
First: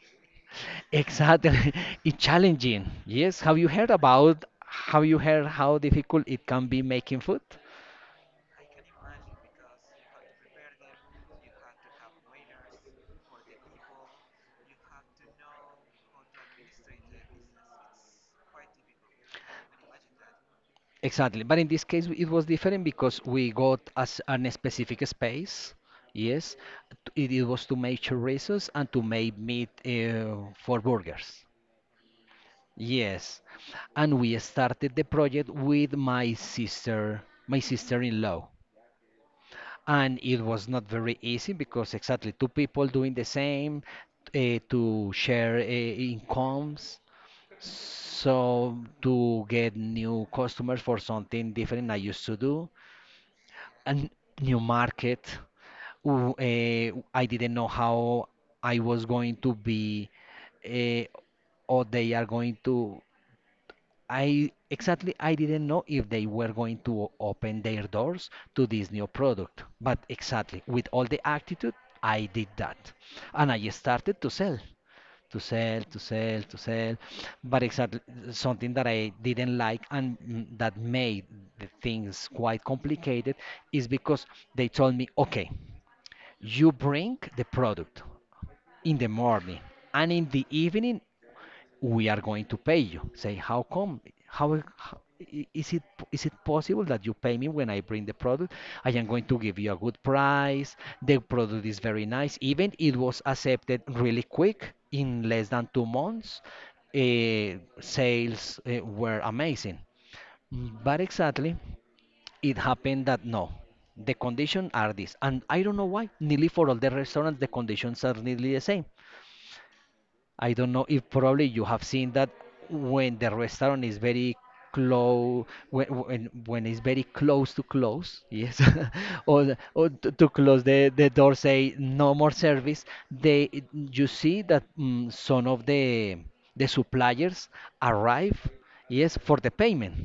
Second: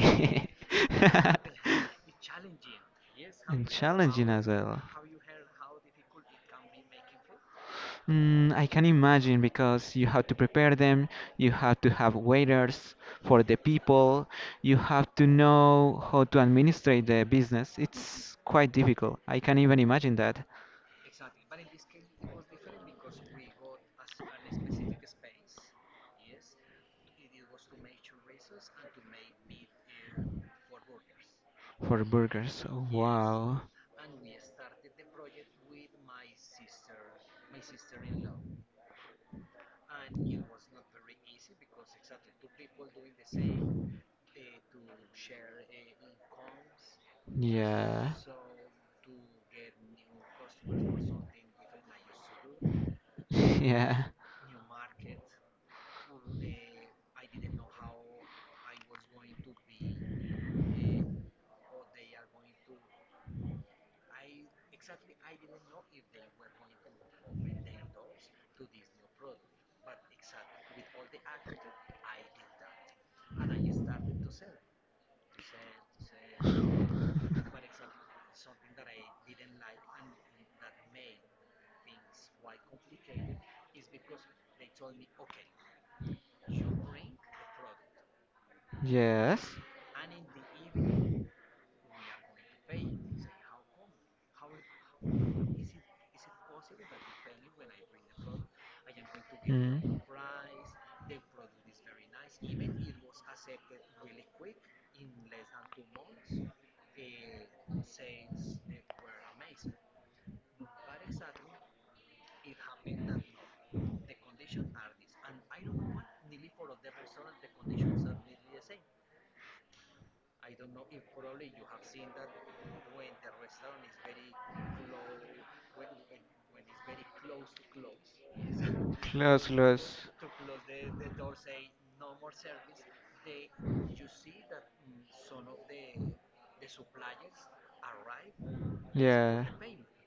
it's
Exactly. It's challenging. Yes. Have you
And
heard
challenging
about,
as well.
have you heard how difficult it can be making food?
I can imagine because you have to prepare them, you have to have waiters for the people, you have to know how to administrate the business. It's quite difficult. I can even imagine that
Exactly, but in this case it was different because we got as an specific space. Yes, it was to make chorizos and to make meat for burgers.
for burgers. Oh,
Yes,
wow.
and we started the project with my sister, my sister-in-law, and it was not very easy because exactly two people doing the same, to share, incomes.
Yeah.
So to get new customers for something different I used to do, a
Yeah.
new market. I didn't know how I was going to be, eh, or they are going to. I, exactly, I didn't know if they were going to open their doors to this new product. But exactly with all the attitude, I did that, and I started to sell, But exactly something that I didn't like and that made the things quite complicated is because they told me, okay, you bring the product in the
Yes.
morning and in the evening we are going to pay you. Say, how come? How I- is it possible that you pay me when I bring the product? I am going to give you a
Mm.
good price. The product is very nice. Even it was accepted really quick in less than 2 months. Sales were amazing. But exactly, it happened that no, the conditions are this, and I don't know why. Nearly for all the restaurants, the conditions are nearly the same. I don't know if probably you have seen that when the restaurant is very close, when it's very close to close, yes, or
Close,
the- or
close.
to, to close the door, say no more service. They you see that some of the suppliers arrive, yes, for
Yeah.
the payment.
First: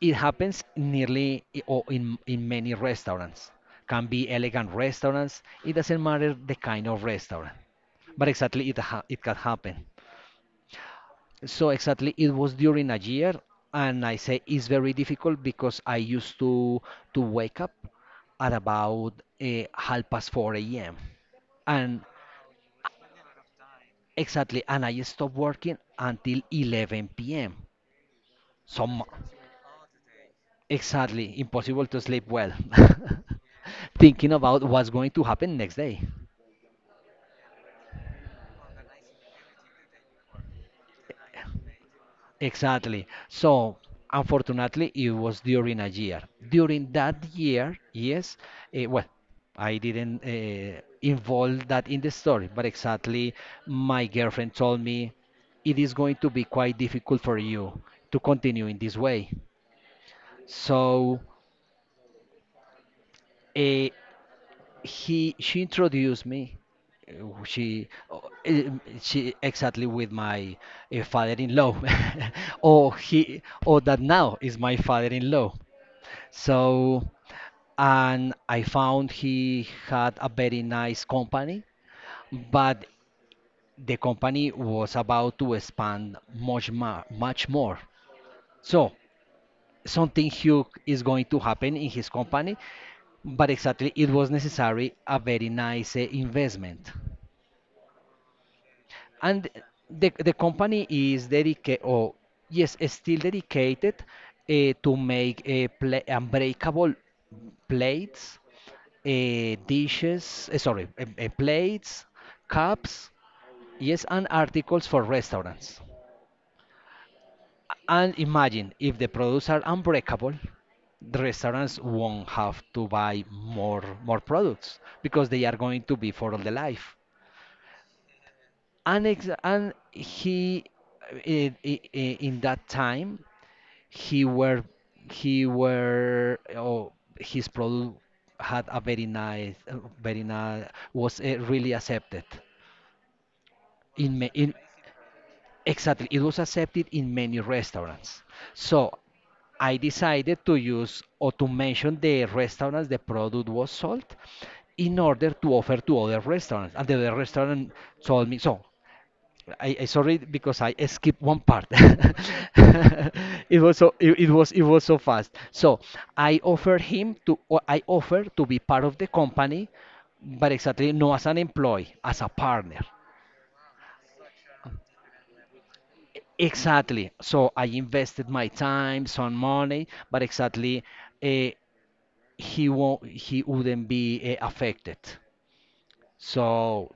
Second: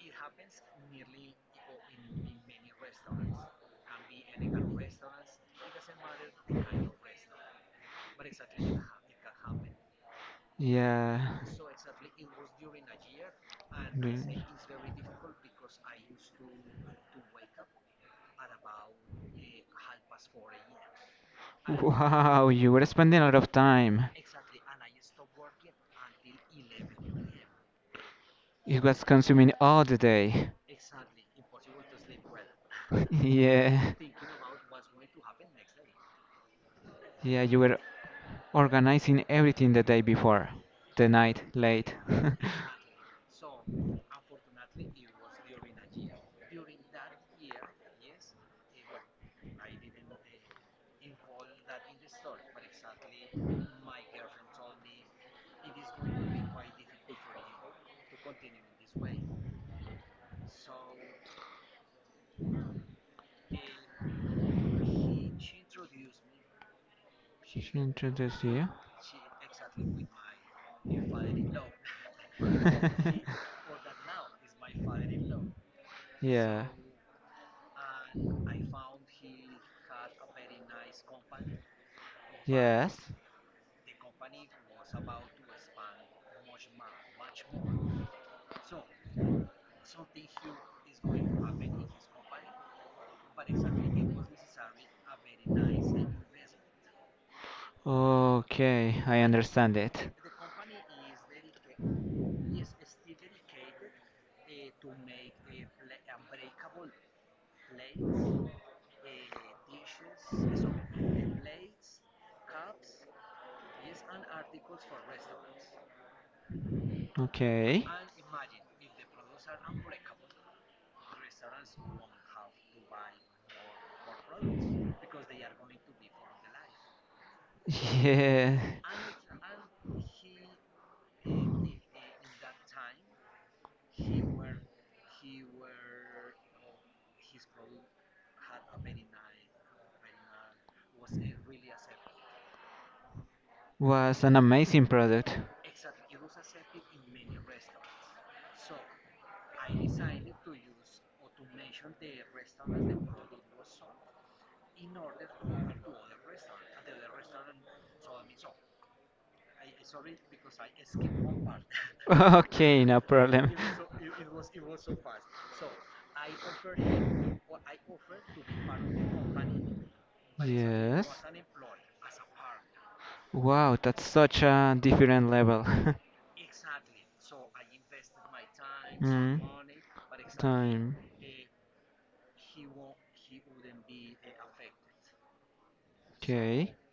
It happens nearly in many restaurants. Can be elegant restaurants. It doesn't matter the kind of restaurant, but exactly it can happen.
Yeah.
So exactly it was during a year, and I say
Mm.
it's very difficult because I used to wake up at about half past 4 a.m. And
Wow, you were spending a lot of time.
exactly, and I stopped working until 11 p.m.
It
Some
was consuming all the day.
Exactly, impossible to sleep well,
yeah,
thinking about what's going to happen next day.
yeah, you were organizing everything the day before, the night late.
Exactly. So, unfortunately, it was during a year. During that year, yes, well, I didn't involve that in the story, but exactly my girlfriend told me it is going to be quite difficult for you to continue in this way. So, uh, he she introduced me, uh,
She
she uh,
introduced you.
she exactly, with my father-in-law, or he or that now is my father-in-law.
yeah.
So and I found he had a very nice company, but
Yes.
the company was about to expand much more, much more. So something huge is going to happen in his company, but exactly it was necessary a very nice investment.
Okay, I
And
understand
the
it.
the company is dedicated or, yes, is still dedicated to make, pla unbreakable plates, dishes, sorry, plates, cups, yes, and articles for restaurants.
Okay.
And imagine, if the products are unbreakable, the restaurants won't have to buy more products because they are going to be for all the life.
Yeah.
And and he, uh, in, in that time, he were, he were oh his product had a very nice, very nice, was really accepted in
Was
ma-
an
in
amazing product.
Exactly, it was accepted in many restaurants. So I decided to use or to mention the restaurants the product was sold, in order to offer to other restaurants, and the other restaurant told me. So I sorry because I skipped one part.
Okay, no problem.
It was so fast. So I offered him to or I offered to be part of the company, but exactly no
Yes.
as an employee, as a partner.
Wow, that's such a different level.
Exactly. So I invested my time, some
Mm.
money, but exactly
Time.
uh, he wouldn't be affected.
Okay.
So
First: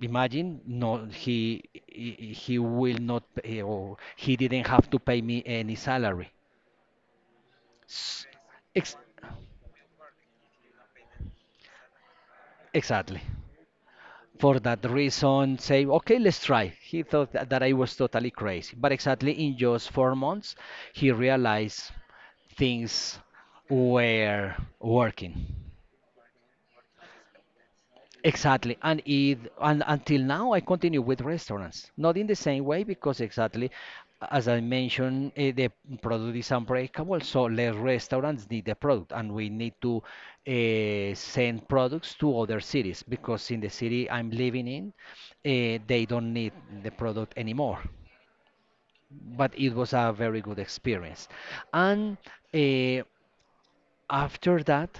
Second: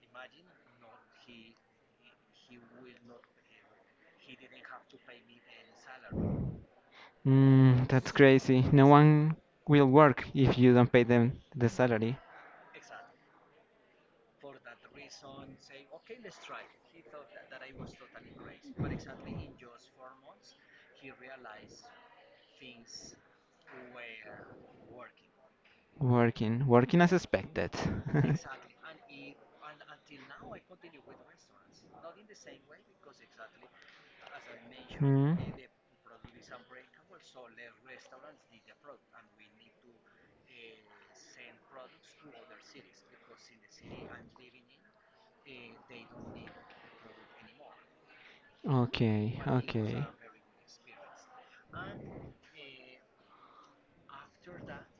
imagine, no, he will not pay, or he didn't have to pay me any salary.
That's
S-
crazy. No
Ex
one will work if you don't pay them the salary.
Exactly. For that reason, say, okay, let's try. He thought that I was totally crazy, but exactly in just 4 months, he realized things were working.
Working, working as expected.
Exactly. And it and until now I continue with restaurants. Not in the same way, because exactly, as I
as
mentioned, the product is unbreakable, so the restaurants need the product and we need
keep
to send products to other cities, because in the city I'm living in, they don't need the product anymore.
Okay.
But it was a very good experience. And, uh, after that,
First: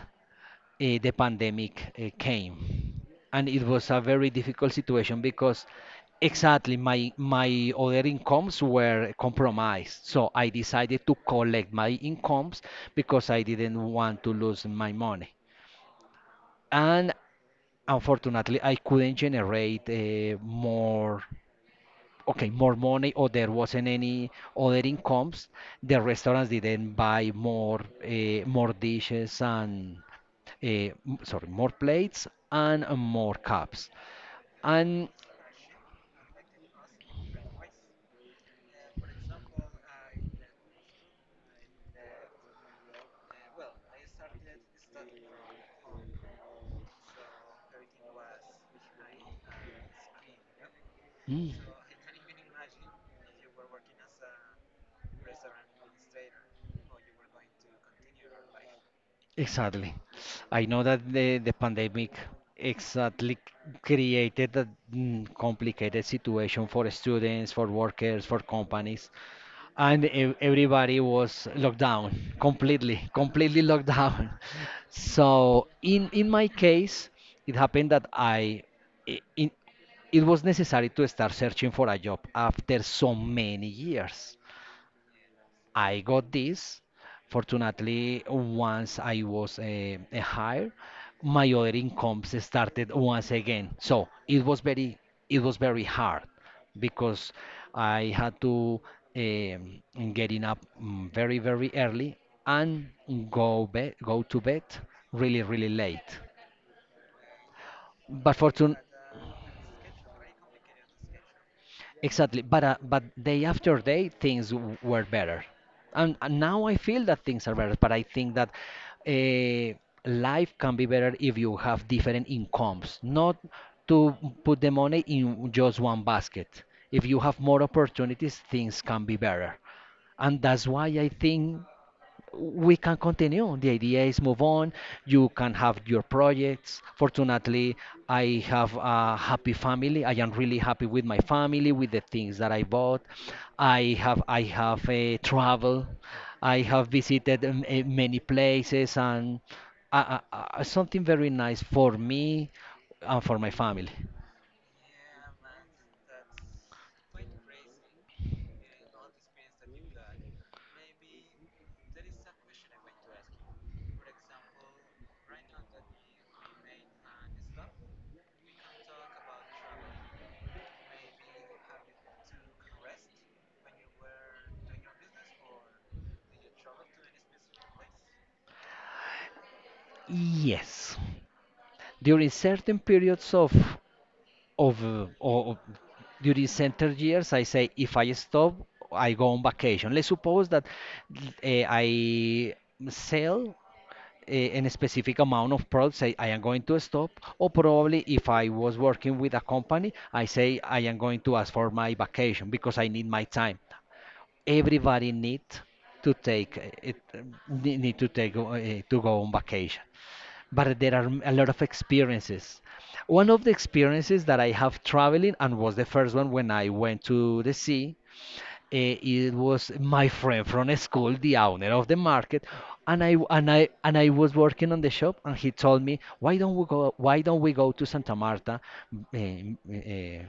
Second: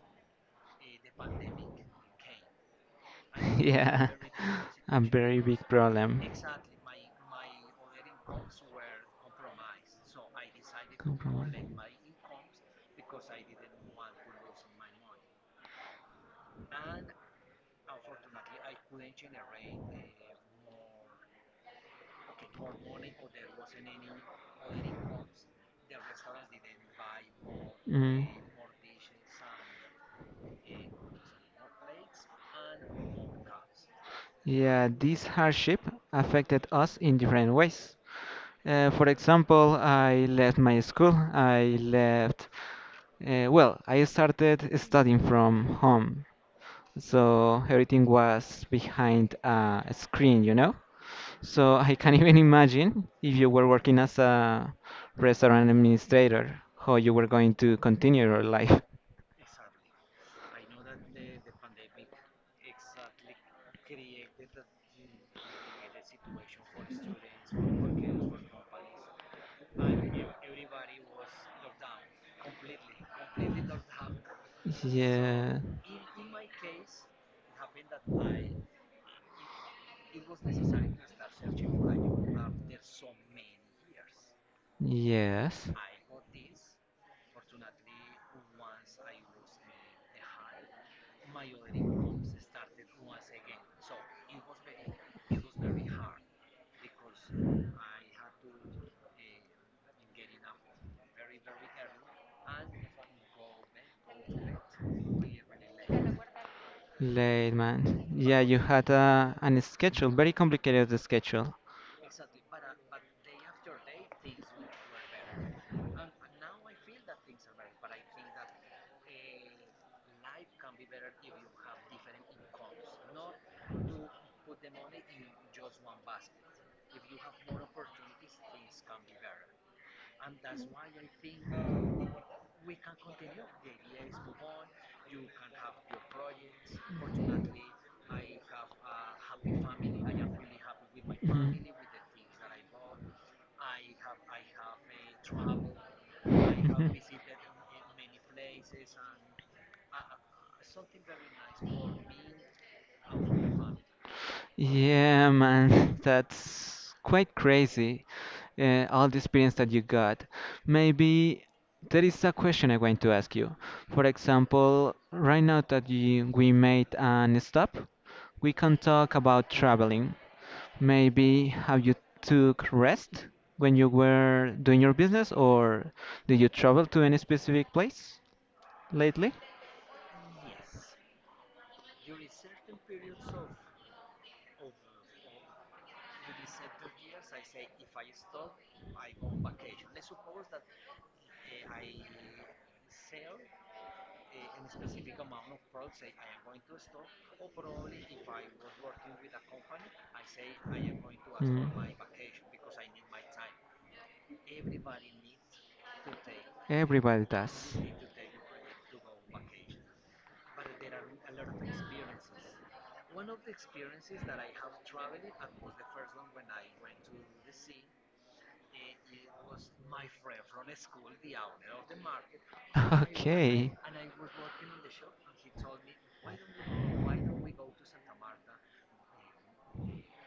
the pandemic came, and it was a very difficult situation,
because big
because
problem.
exactly my other incomes were compromised. So I decided to collect my incomes, because I didn't want to lose my money. And unfortunately, I couldn't generate more, okay, more money, or there wasn't any other incomes. The restaurants didn't buy more dishes and, sorry, more plates and more cups.
Yeah,
And
this hardship affected us in different ways. For example, I left my school. Well, I started studying from home. So everything was behind a screen, you know?
mm,
So I can't even imagine if you were working as a restaurant administrator, how you were going to continue your life.
exactly, I know that the pandemic exactly created a complicated situation for students, for workers, for companies. And everybody was locked down, completely, completely locked down. So
Yeah,
in my case, it happened that i- in, it was necessary to start searching for a job after so many years.
yes.
I got this. Fortunately, once I was, hired, my other incomes started once again. So it was very, hard, because I had to, getting up, very, very early, and go go to bed really, really late.
Late, man.
But
Yeah, you
fortune,
had a an schedule, very complicated schedule.
Exactly, but day after day things were better. And, now I feel that things are better. But I think that, uh, life can be better if you have different incomes, not to put the money in just one basket. If you have more opportunities, things can be better, and that's why I think we can continue. The idea is move on. You can have your projects. Fortunately, I have a happy family. I am really happy with my family, with the things that I bought. I have travel. I have visited, many places and, something very nice for me and for my family.
Yeah, man, that's quite crazy. All the experience that you got. Maybe there is a question I'm going to ask you. For example, right now that we made an stop, we can talk about traveling. Maybe how you took rest when you were doing your business, or did you travel to any specific place lately?
Yes. During certain periods of during center years, I say, if I stop, I go on vacation. Let's suppose that, I sell an specific amount of products. I am going to stop, or probably if I was working with a company, I say I am going to ask for my vacation because I need my time. Everybody need to take,
Everybody You
ne-
does.
need to take uh, to go on vacation. But there are a lot of experiences. One of the experiences that I have traveling and was the first one when I went to the sea. It was my friend from school, the owner of the market, and I was working on the shop, and he told me, "Why don't we go? Why don't we go to Santa Marta, eh, eh,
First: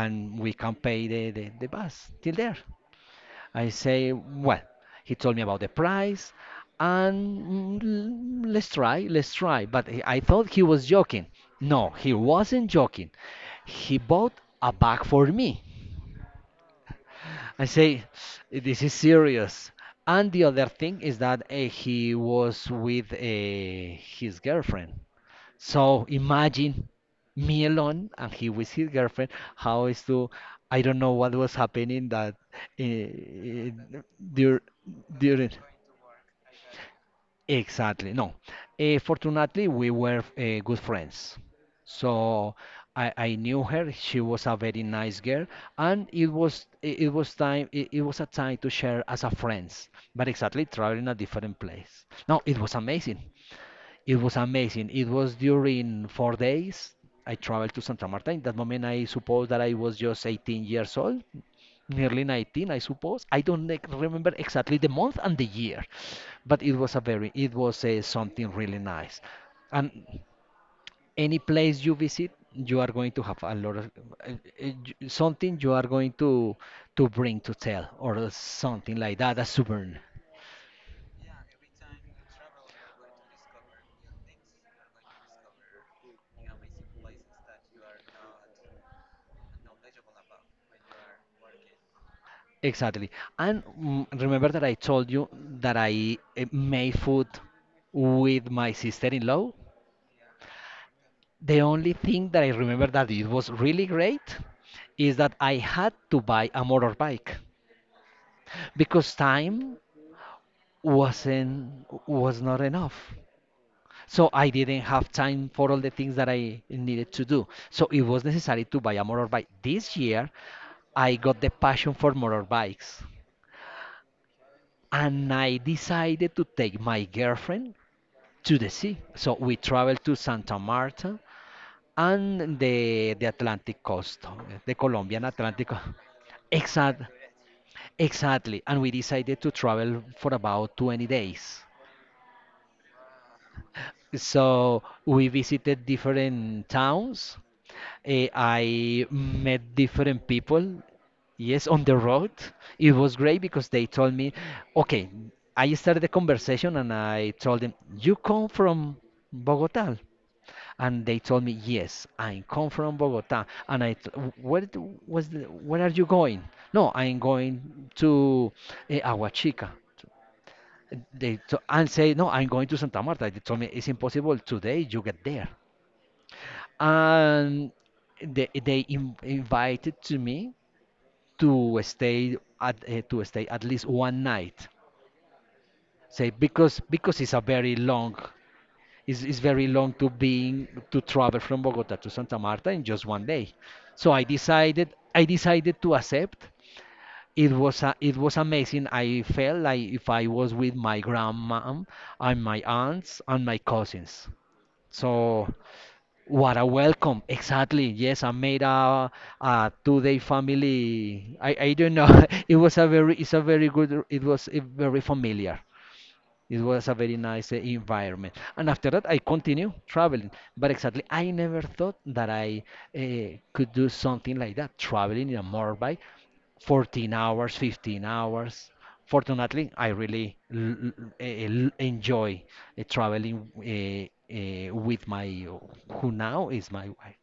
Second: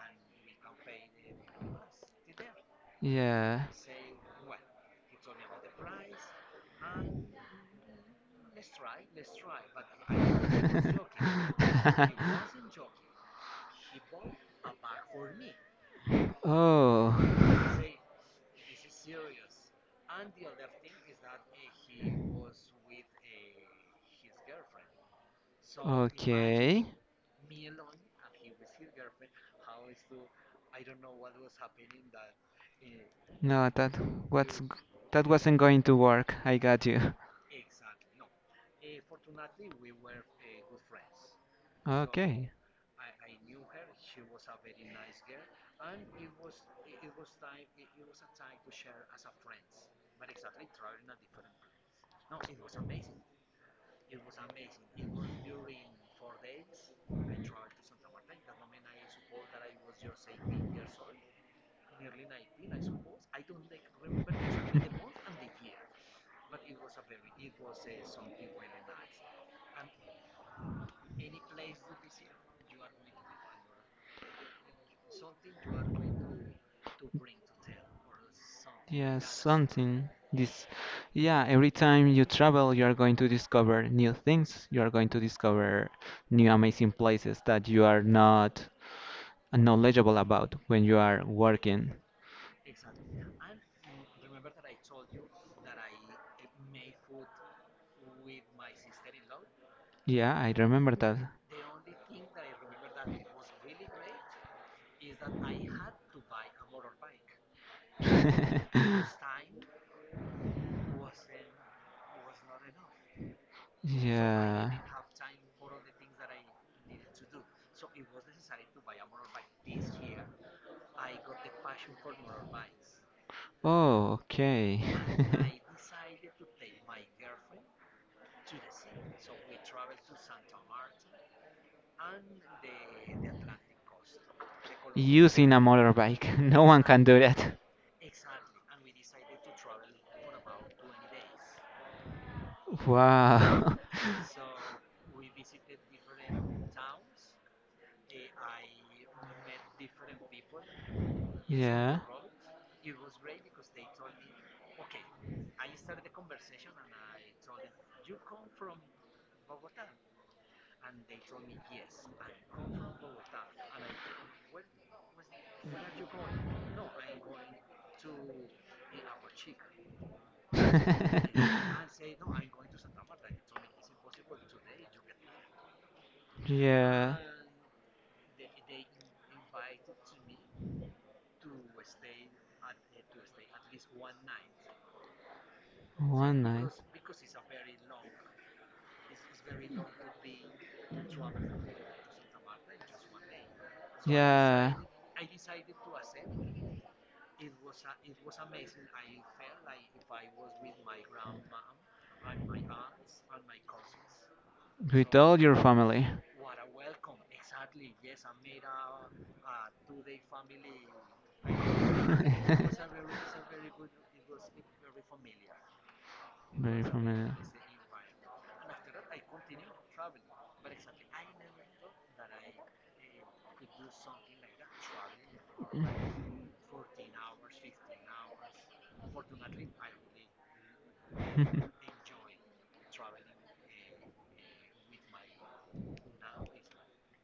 and we can pay the bus till there?"
Yeah.
I say, well, he told me about the price, and, let's try, let's try. But I thought he was joking. No, he wasn't joking. He bought a bag for me. I
Oh. He
say, this is serious. And the other thing is that, he was with, his girlfriend. So imagine, me alone and he with his girlfriend. How is to I don't know what was happening that,
No,
uh, dur
what's g- that
during.
wasn't going to work. I got you.
Exactly. No. Fortunately, we were, good friends.
Okay.
So I knew her. She was a very nice girl, and it was it, it was time it, it was a time to share as a friends, but exactly traveling a different place. No, it was amazing. It was amazing. It was during 4 days. I traveled to Santa Marta. In that moment, I suppose that I was just 18 years old, nearly 19, I suppose. I don't like, remember exactly the month and the year, but it was a very, it was something really nice. And any place you visit, you are going to have a lot of, uh, uh, something you are going to bring to tell or something like
Yeah,
that, a souvenir.
something. Yeah, every time you travel, you are going to discover new things. You are going to discover new amazing places that you are not knowledgeable about when you are working.
Exactly. And, remember that I told you that I, made food with my sister-in-law?
Yeah, I remember that.
The only thing that I remember that it was really great is that I had to buy a motorbike, because time wasn't was not enough. So I
Yeah.
didn't have time for all the things that I needed to do. So it was necessary to buy a motorbike. This year, I got the passion for motorbikes,
Oh, okay.
and I decided to take my girlfriend to the sea. So we traveled to Santa Marta and the Atlantic coast, the Colombian
Using a
Atlantic.
motorbike. No one
Exact,
can do that.
exactly. And we decided to travel for about 20 days.
Wow.
So we visited different towns. I met different people. Yes, on the
Yeah.
road. It was great because they told me, okay, I started the conversation and I told them, you come from Bogota. And they told me, yes, I come from Bogota. And I, t- where d- was the, where are you going? No, I'm going to, Aguachica. They to, and say, no, I'm going to Santa Marta. They told me it's impossible today. You get there.
Yeah.
And they invited to me to stay at least one night. Say,
One night.
because it's a very long. It's very long to being to travel from Bogota to Santa Marta in just one day. So
Yeah.
I decided to accept. It was amazing. I felt like if I was with my grandma and my aunts and my cousins.
With all
So
your family.
what a welcome. Exactly. Yes, I made a two-day family. I don't know. It was a very it's a very good very familiar. It
Very
was a very
familiar.
nice environment. And after that, I continue traveling. But exactly, I never thought that I, could do something like that, traveling in a motorbike, 14 hours, 15 hours. Fortunately, I really enjoy, traveling, with my, who now is my wife.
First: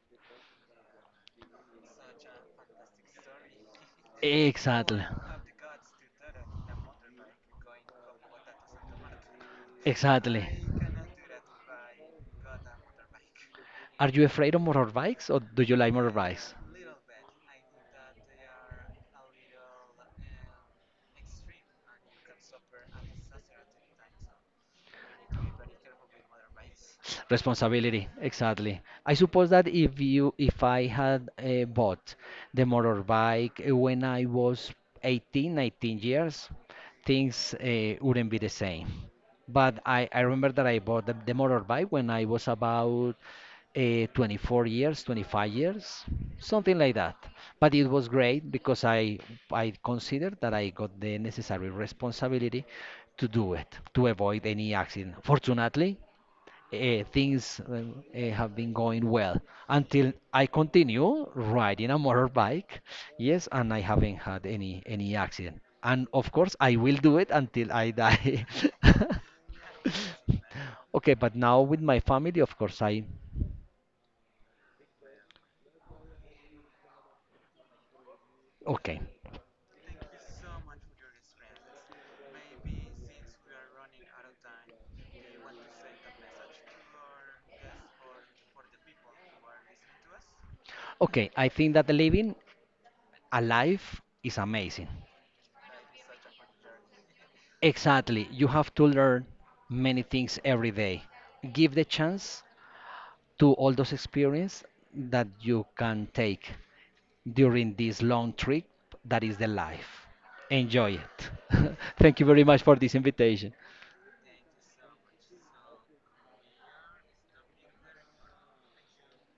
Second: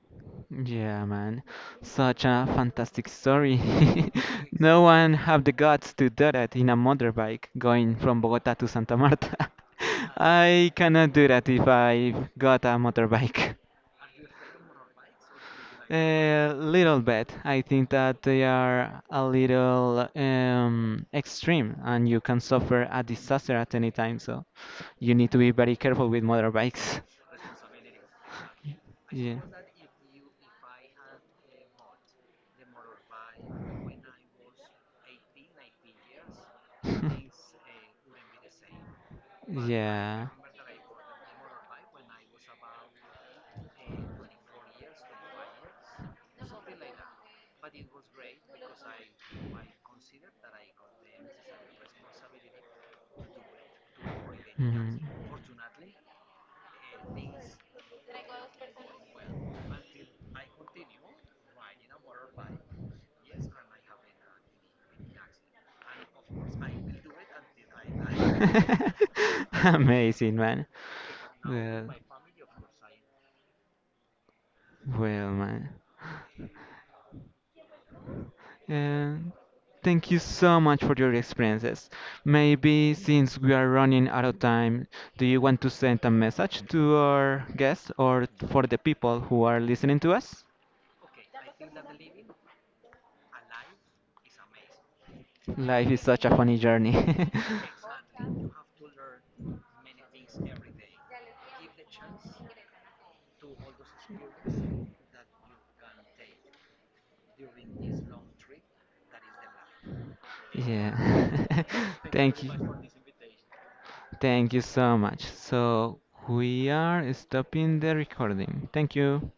Yeah, man. Such a fantastic story. No
Exactly.
one have the guts to do that in a motorbike going from Bogota to Santa Marta.
Exactly.
I cannot do that if I got a motorbike.
Are you afraid of motorbikes or do you like motorbikes?
A little bit. I think that they are a little extreme and you can suffer a disaster at any time. So you need to be very careful with motorbikes.
Responsibility, exactly. I suppose that if I had, bought the motorbike,
Yeah.
when I was 18, 19 years, things, wouldn't be the same. But I
Yeah.
remember that I bought the motorbike when I was about, 24 years, 25 years, something like that. But it was great because I considered that I got the necessary responsibility to do it, to avoid any
Mhm.
accident. Fortunately, things, have been going well until I continue riding a motorbike. Yes, and I haven't had any accident. And of course, I will do it until I die.
Amazing, man.
Okay, but now with
Well,
my family, of course, I
well, man.
okay.
And thank you so much for your experiences. Maybe since we are running out of time, do you want to send a message to our guests or for the people who are listening to us?
Okay, I think that living a life is amazing.
Life is such a funny journey.
Exactly. You have to learn many things every day. Give the chance to all those experience that you can take during this long trip that is the life. Enjoy it.
Yeah.
Thank you
Thank
very
you.
much for this invitation.
Thank you so much. So we are stopping the recording. Thank you.